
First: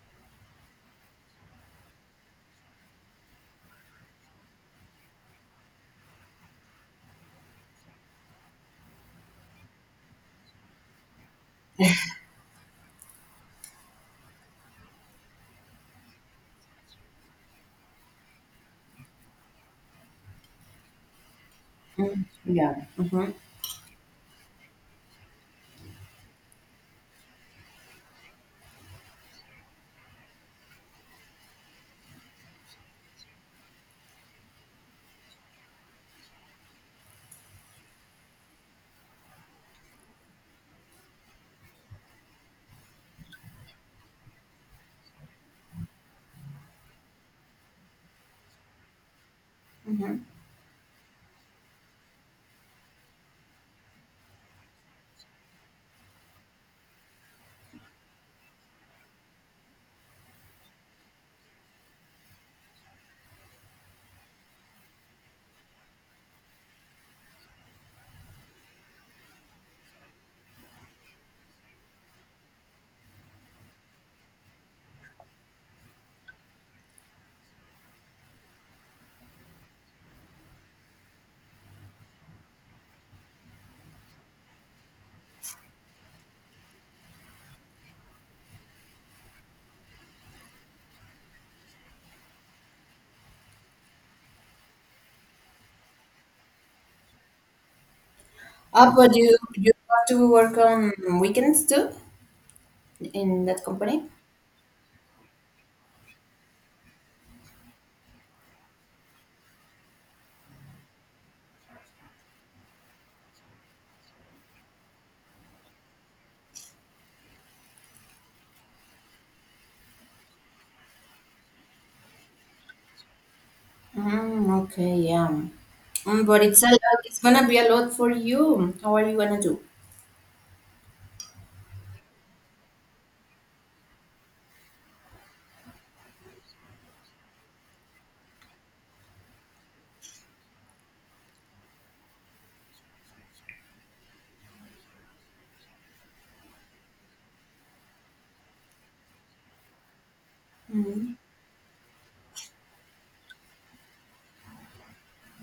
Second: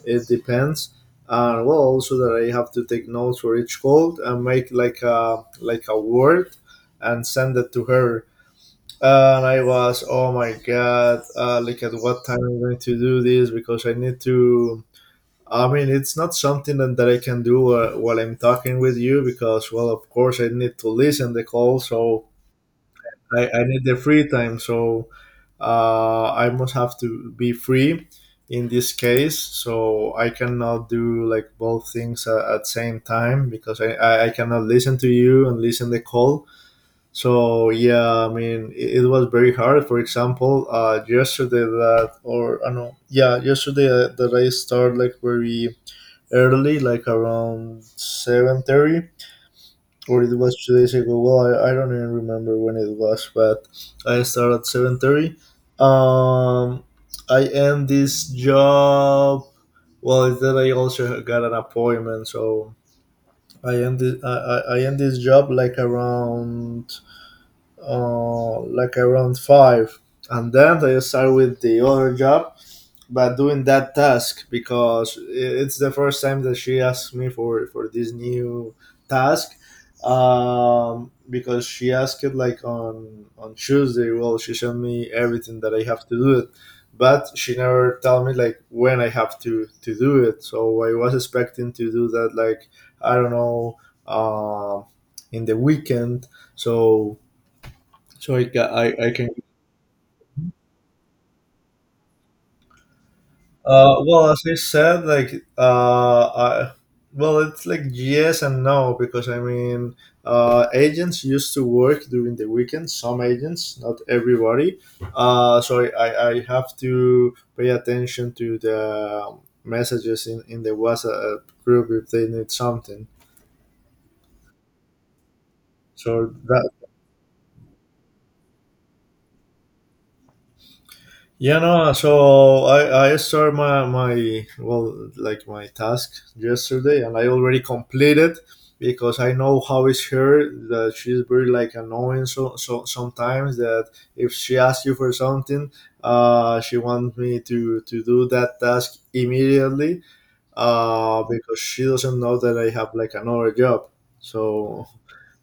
S2: it depends. And well, also that I have to take notes for each call and make like a like a word and send it to her. And I was, oh my god, uh, like at what time I'm going to do this because I need to, I mean, it's not something that, that I can do uh, while I'm talking with you because, well, of course, I need to listen the call.
S1: mm,
S2: So
S1: yeah. Mm-hmm,
S2: I, I need the free time, so uh, I must have to be free in this case. So I cannot do like both things uh, at same time because I, I, I cannot listen to you and listen the call. So yeah, I mean it, it was very hard. For example, uh, yesterday that or I don't know, yeah, yesterday uh, that I start like very early, like around seven thirty,
S1: mm-hmm.
S2: or it was two days ago. Well, I, I don't even remember when it was, but I start at seven thirty. Um, I end this job. Well, then I also got an appointment, so I end this, I, I I end this job like around uh like around five, and then I start with the other job but doing that task because it's the first time that she asked me for for this new task, um because she asked it like on on Tuesday. Well, she showed me everything that I have to do it, but she never told me like when I have to to do it, so I was expecting to do that like, I don't know, um in the weekend. So so i, ca- I,
S1: Oh,
S2: I
S1: but
S2: can.
S1: you you have to work on weekends too in that
S2: Uh,
S1: company.
S2: well, as I said, like, uh, I, well, it's like yes and no, because I mean, uh, agents used to work during the weekend. Some agents, not everybody. Uh, so I, I, I have to pay attention to the messages in in the WhatsApp group if they need something.
S1: Mm, okay, yeah. Mm,
S2: So
S1: but it's a
S2: that.
S1: lot. It's gonna be a lot for you. How are you gonna do?
S2: Yeah, no. So I I started my my well like my task yesterday, and I already completed because I know how it's her, that she's very like annoying. So so sometimes that if she asks you for something, uh, she wants me to to do that task immediately,
S1: Mm,
S2: uh, because she doesn't know that I have like another job. So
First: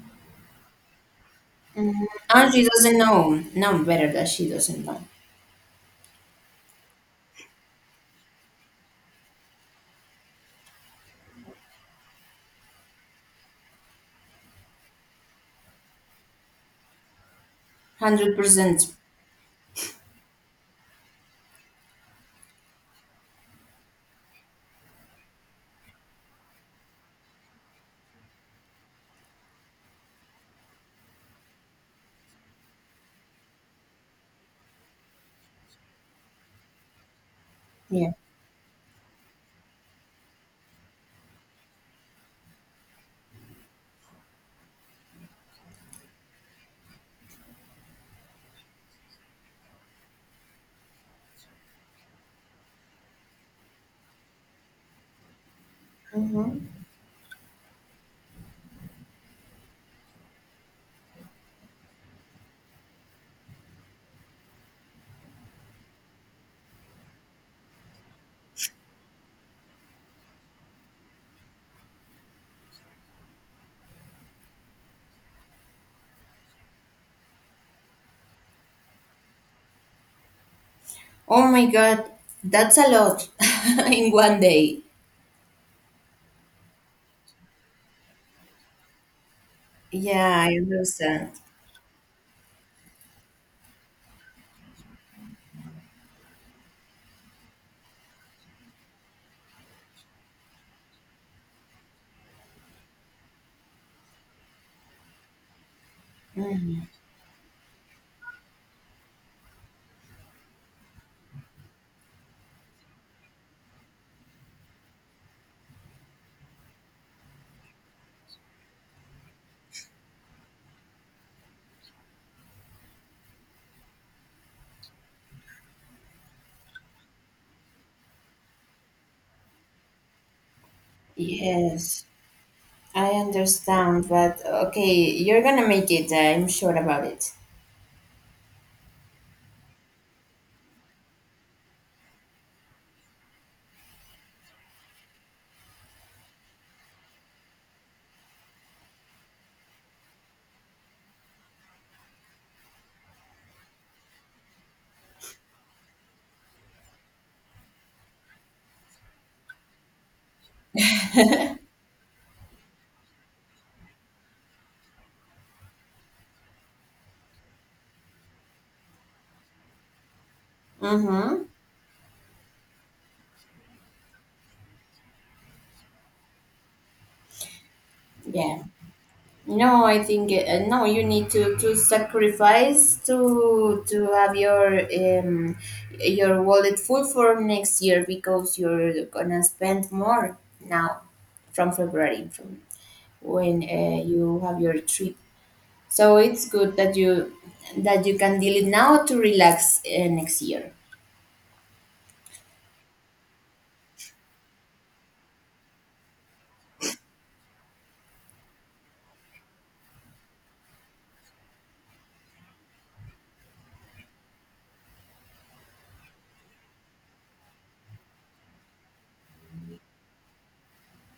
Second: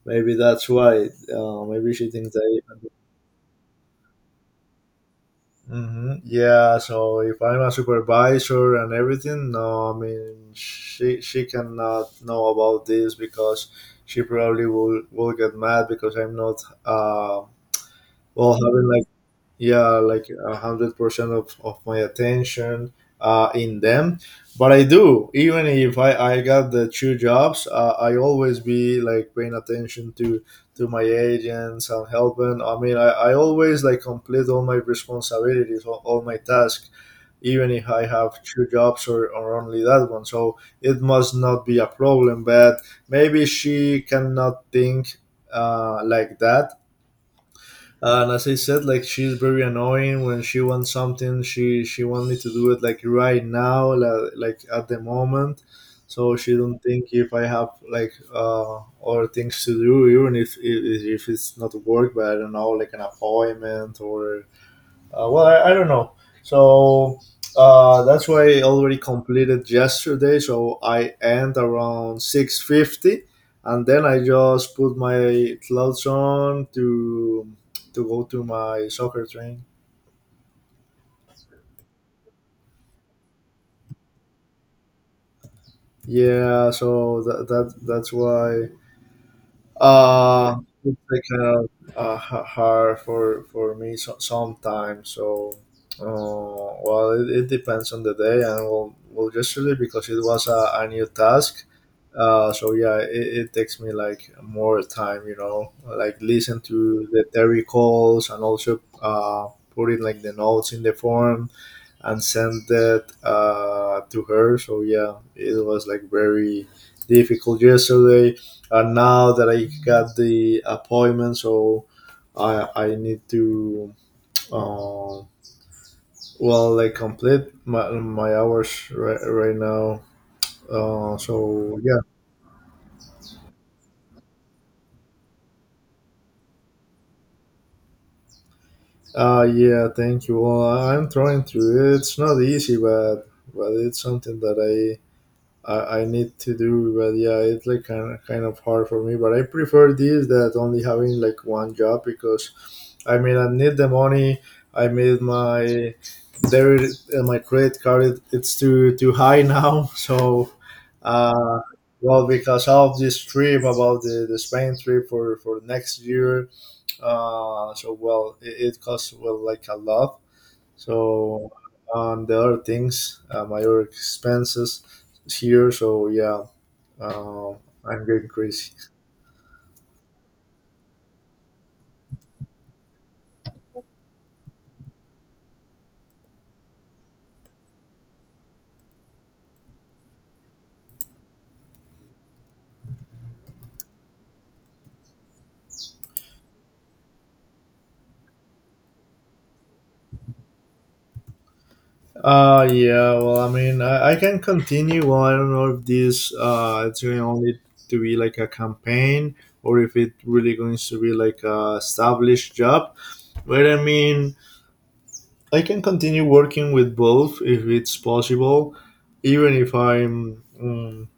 S2: maybe that's why. Uh, maybe
S1: mm.
S2: she thinks
S1: And she
S2: that.
S1: doesn't know. No, better that she doesn't know.
S2: hmm Yeah, so if I'm a supervisor and everything, no, I mean she she cannot know about this because she probably will will get mad because I'm not uh
S1: Hundred
S2: well having
S1: percent.
S2: like, yeah, like a hundred percent of, of my attention uh, in them. But I do, even if i, I got the two jobs, uh, I always be like paying attention to to my agents and helping. I mean i, I always like complete all my responsibilities, all, all my tasks, even if I
S1: Yeah.
S2: have two jobs or, or only that one, so it must not be a problem. But maybe she cannot think uh, like that. And as I said, like she's very annoying. When she wants something, she she wants me to do it like right now, like, like at the moment. So she don't
S1: Hmm.
S2: think if I have like uh other things to do, even if if, if it's not work, but I don't know, like an appointment or uh, well, I, I don't know. So uh, that's why I already completed yesterday. So I end around six fifty, and then I just put my clothes on to to go to my soccer training.
S1: Oh my God, that's a lot in one day.
S2: Yeah, so that, that that's why.
S1: Yeah, I
S2: Uh, it's like
S1: understand.
S2: kind of uh, h- hard for for me, so, sometimes. So, uh, well, it, it depends on the day, and well, well, yesterday because it was a, a new task. Uh, so yeah, it, it takes me like more time, you know, like listen to the theory calls and also uh, putting like the notes in the form and sent it uh, to her. So yeah, it was like very difficult yesterday, and now that I got the appointment, so I I need to uh, well like complete my, my hours right, right now. Uh, so yeah,
S1: Yes, I understand. But okay, you're gonna make it. I'm sure about it.
S2: uh, yeah, thank you. Well, I'm trying to. It's not easy, but but it's something that I I, I need to do. But yeah, it's like kind of, kind of hard for me. But I prefer this that only having like one job, because I mean I need the money. I made my debit and my credit card. It, it's too too high now. So, uh, well, because of this trip about the, the Spain trip for for next year. Uh, so well, it, it costs well like a lot,
S1: Mm-hmm.
S2: so um, the other things, uh, my other expenses here. So yeah, uh, I'm getting
S1: Yeah.
S2: crazy.
S1: No, I think uh, no. You need to, to sacrifice to to have your um your wallet full for next year because you're gonna spend more now, from February, from when uh, you have your trip. So it's good that you that you can deal it now to relax uh, next year.
S2: Uh yeah. Well, I mean, I, I can continue. Well, I don't know if this uh it's going only to be like a campaign, or if it really going to be like a established job. But I mean, I can continue working with both if it's possible, even if I'm. um,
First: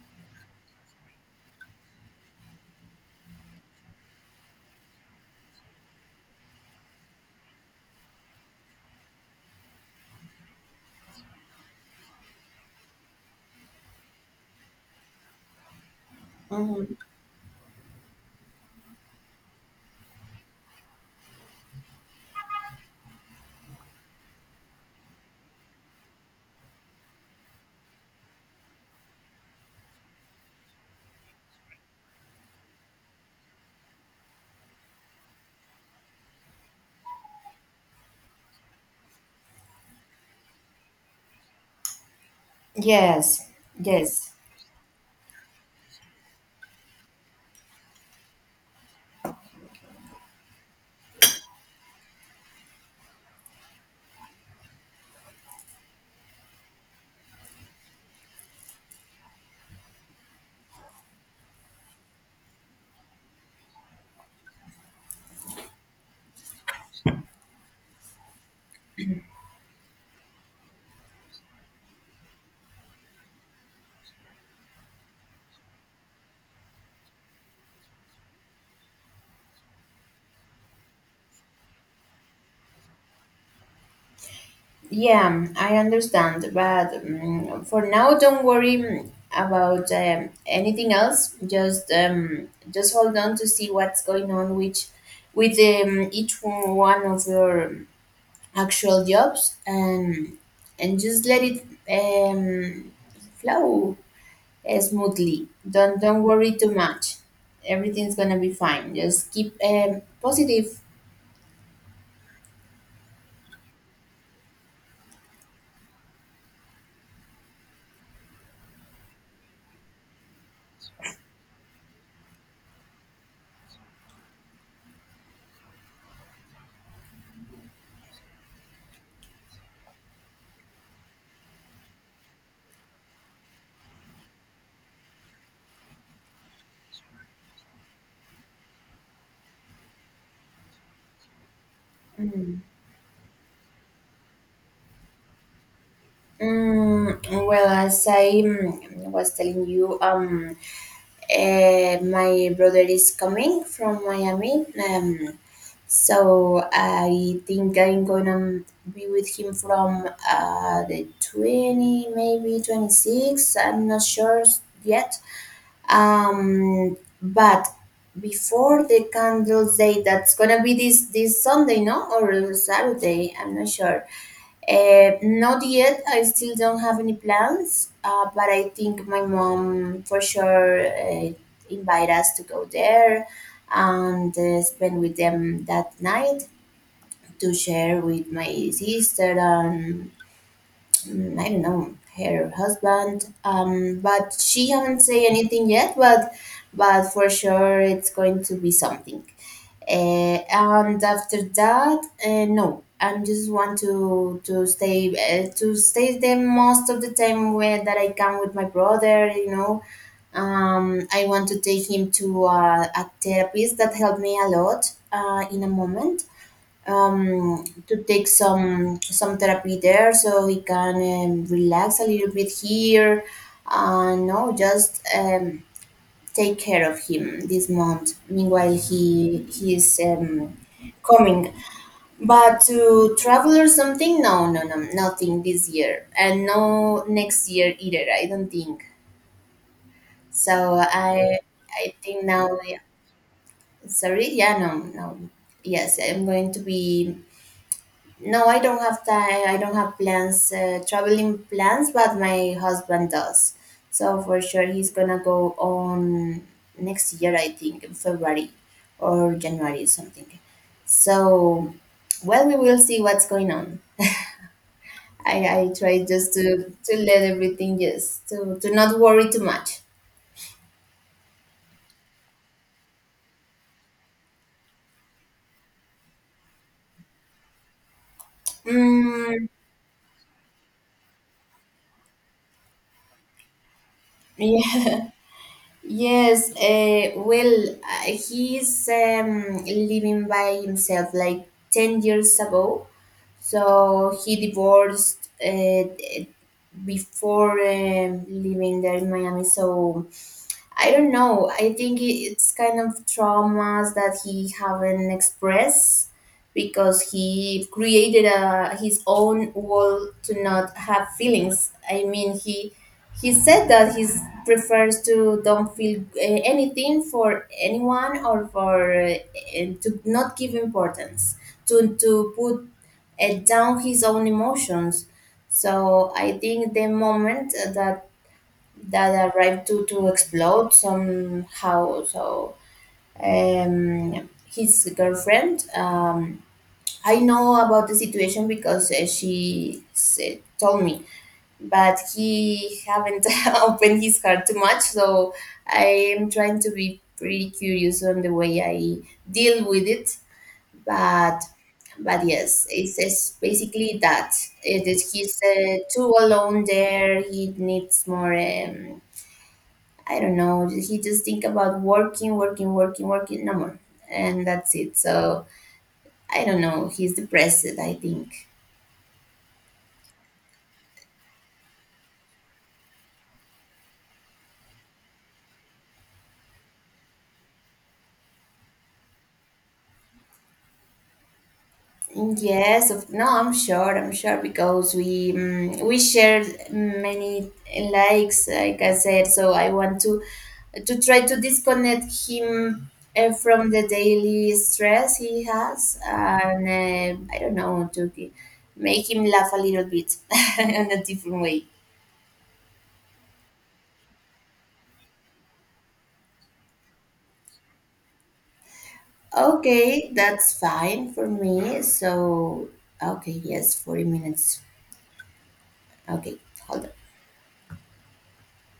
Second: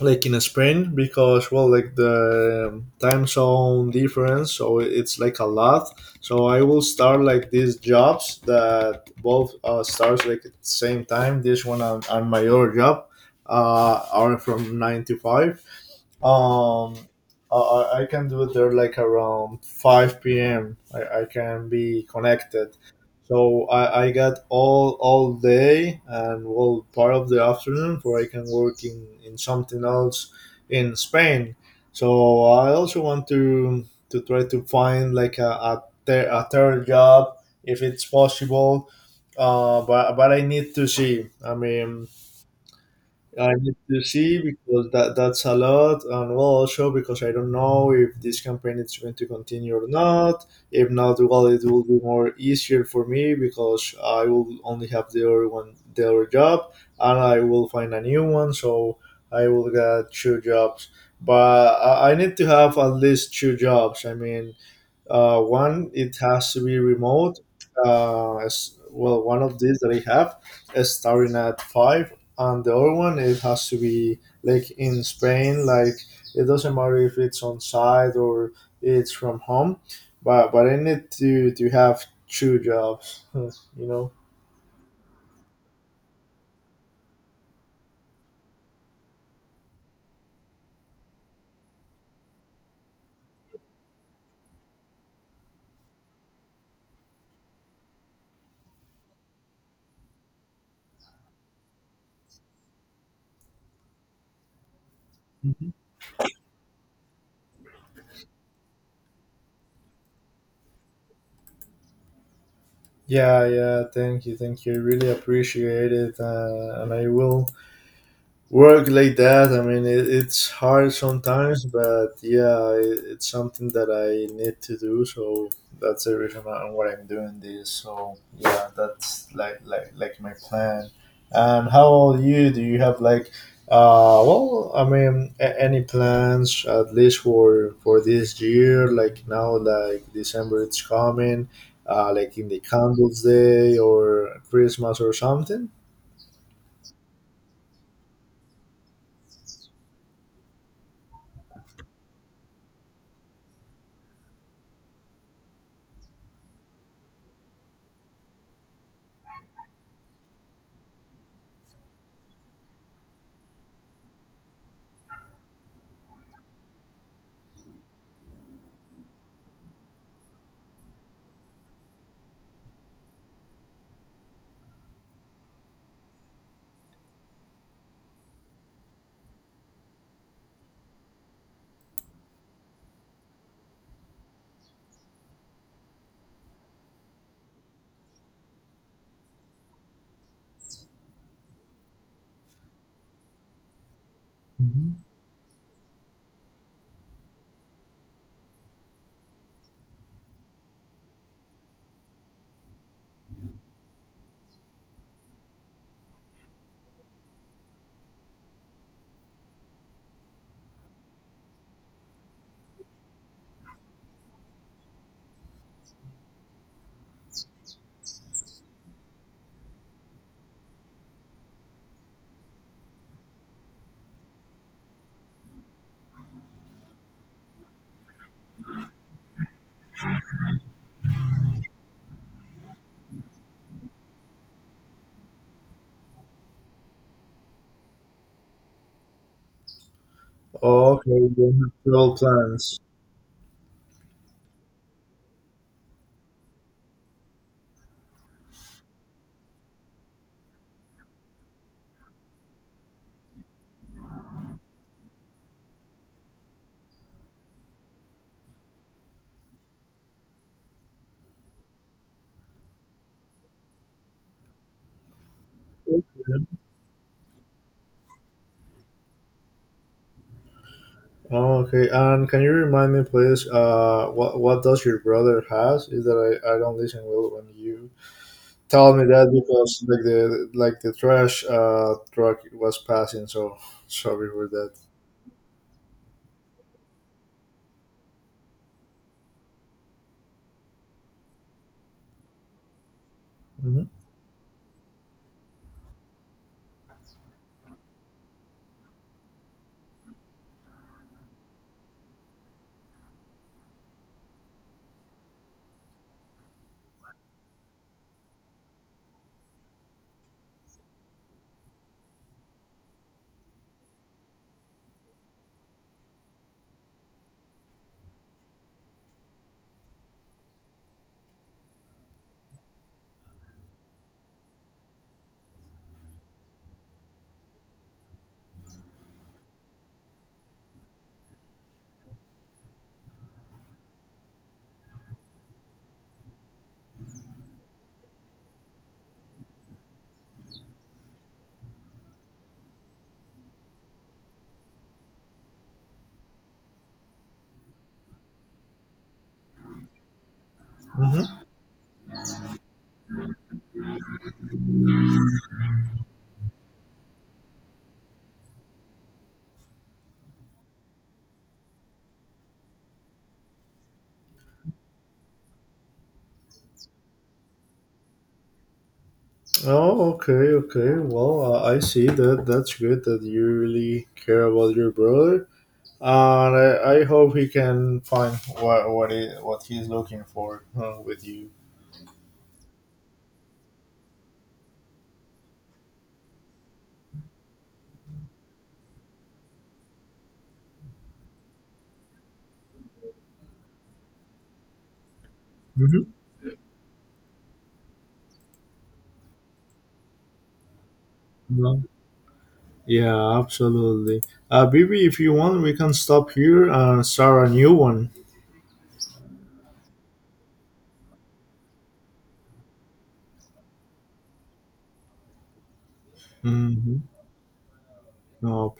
S2: Like in Spain, because well like the um, time zone difference, so it's like a lot. So I will start like these jobs that both uh, starts like at the same time, this one and, and my other job uh, are from nine to five. um,
S1: Mhm.
S2: I, I I can do it there like around five p m. I, I can be connected. So I, I got all all day and well part of the afternoon for I can work in, in something else in Spain. So I also want to to try to find like a, a, ter- a third job if it's possible. Uh, but but I need to see. I mean
S1: Yes,
S2: I need to
S1: yes.
S2: see because that that's a lot, and well, also because I don't know if this campaign is going to continue or not. If not, well, it will be more easier for me because I will only have the other one, the other job, and I will find a new one, so I will get two jobs. But I I need to have at least two jobs. I mean, uh, one, it has to be remote. Uh, as, well, one of these that I have is starting at five, and the other one it has to be like in Spain. Like it doesn't matter if it's on site or it's from home, but but I need to to have two jobs. You know.
S1: Yeah, I understand, but mm for now, don't worry, mm, about um, anything else. Just um, just hold on to see what's going on which, with um, each one of your actual jobs, and and just let it um, flow uh, smoothly.
S2: Mhm.
S1: Don't don't worry too much. Everything's gonna be fine. Just keep um, positive.
S2: Yeah, yeah. Thank you, thank you. I really appreciate it, uh, and I will work like that. I mean it, it's hard sometimes, but yeah it, it's something that I need to do, so that's the reason on what I'm doing this. So yeah, that's like like like my plan. And how old you, do you have like uh well I mean a- any plans, at least for for this year, like now, like December it's coming, uh like in the
S1: Mm.
S2: Candles Day or Christmas or something.
S1: Mm, well, as I mm, was telling you, um, eh, my brother is coming from Miami. Um, so I think I'm gonna be with him from uh, the twenty, maybe twenty-six. I'm not sure yet. Um, but before the Candles Day, that's gonna be this this Sunday, no, or Saturday. I'm not sure. Uh, not yet. I still don't have any plans, uh, but I think my mom for sure uh, invite us to go there and uh, spend with them that night to share with my sister and mm, I don't know her husband. Um, but she haven't say anything yet. But but for sure it's going to be something, uh, and after that uh, no, I just want to to stay uh, to stay there most of the time where that I can with my brother, you know. um, I want to take him to uh, a therapist that helped me a lot uh, in a moment, um, to take some some therapy there so he can um, relax a little bit here. Uh, no, just um, take care of him this month. Meanwhile, he he's um, coming. But to travel or something, no, no, no, nothing this year, and no next year either. I don't think so.
S2: Okay,
S1: I
S2: you have
S1: I
S2: travel
S1: think now.
S2: plans.
S1: Yeah. Sorry, yeah, no, no. Yes, I'm going to be. No, I don't have time. I don't have plans, uh, traveling plans, but my husband does. So for sure, he's gonna go on next year, I think, in February or January, something. So, well, we will see what's going on. I, I
S2: Okay.
S1: try just to, to let everything just to, to not worry too much.
S2: Oh, okay, and can you remind me, please, uh, what what does your brother has? Is that I, I don't listen well when you tell me that,
S1: Mm,
S2: because like the like the trash uh truck was passing, so sorry for that.
S1: yeah. Yes, uh, well, uh, he's um, living by himself like ten years ago.
S2: Hmm
S1: So he divorced uh, before um living there in Miami. So I don't know. I think i- it's kind of traumas that he haven't expressed because he created a, his own wall to not have feelings. I mean, he he said that he prefers to don't feel uh, anything for anyone or for uh, uh, to not give importance to to put uh, down his own emotions. So I think the moment that that arrived to, to explode somehow. So um, his girlfriend, um, I know about the situation because uh, she said, told me, but he haven't opened his heart too much. So I am trying to be pretty curious on the way I deal with it,
S2: hmm
S1: but. But yes, it's, it's basically that. It is he's uh, too alone there. He needs more um, I don't know. He just think about working, working, working, working, no more, and that's it. So I don't know. He's depressed, I think.
S2: Oh, okay, okay. Well, uh, I see that. That's good that you really care about your brother, and I, I hope he can find what what he, what he's looking for uh, with you.
S1: Yes, of, no, I'm sure. I'm sure because we um, we shared many likes, like I said. So I want to to try to disconnect him uh, from the daily stress he has,
S2: Mm-hmm.
S1: and uh, I don't know, to g- make him laugh a little bit in a different way.
S2: No. Yeah, absolutely. Uh, Bibi, if you want, we can stop here and start a new one.
S1: Okay, that's fine for me. So, okay, yes, forty minutes. Okay, hold on.
S2: Hmm. No.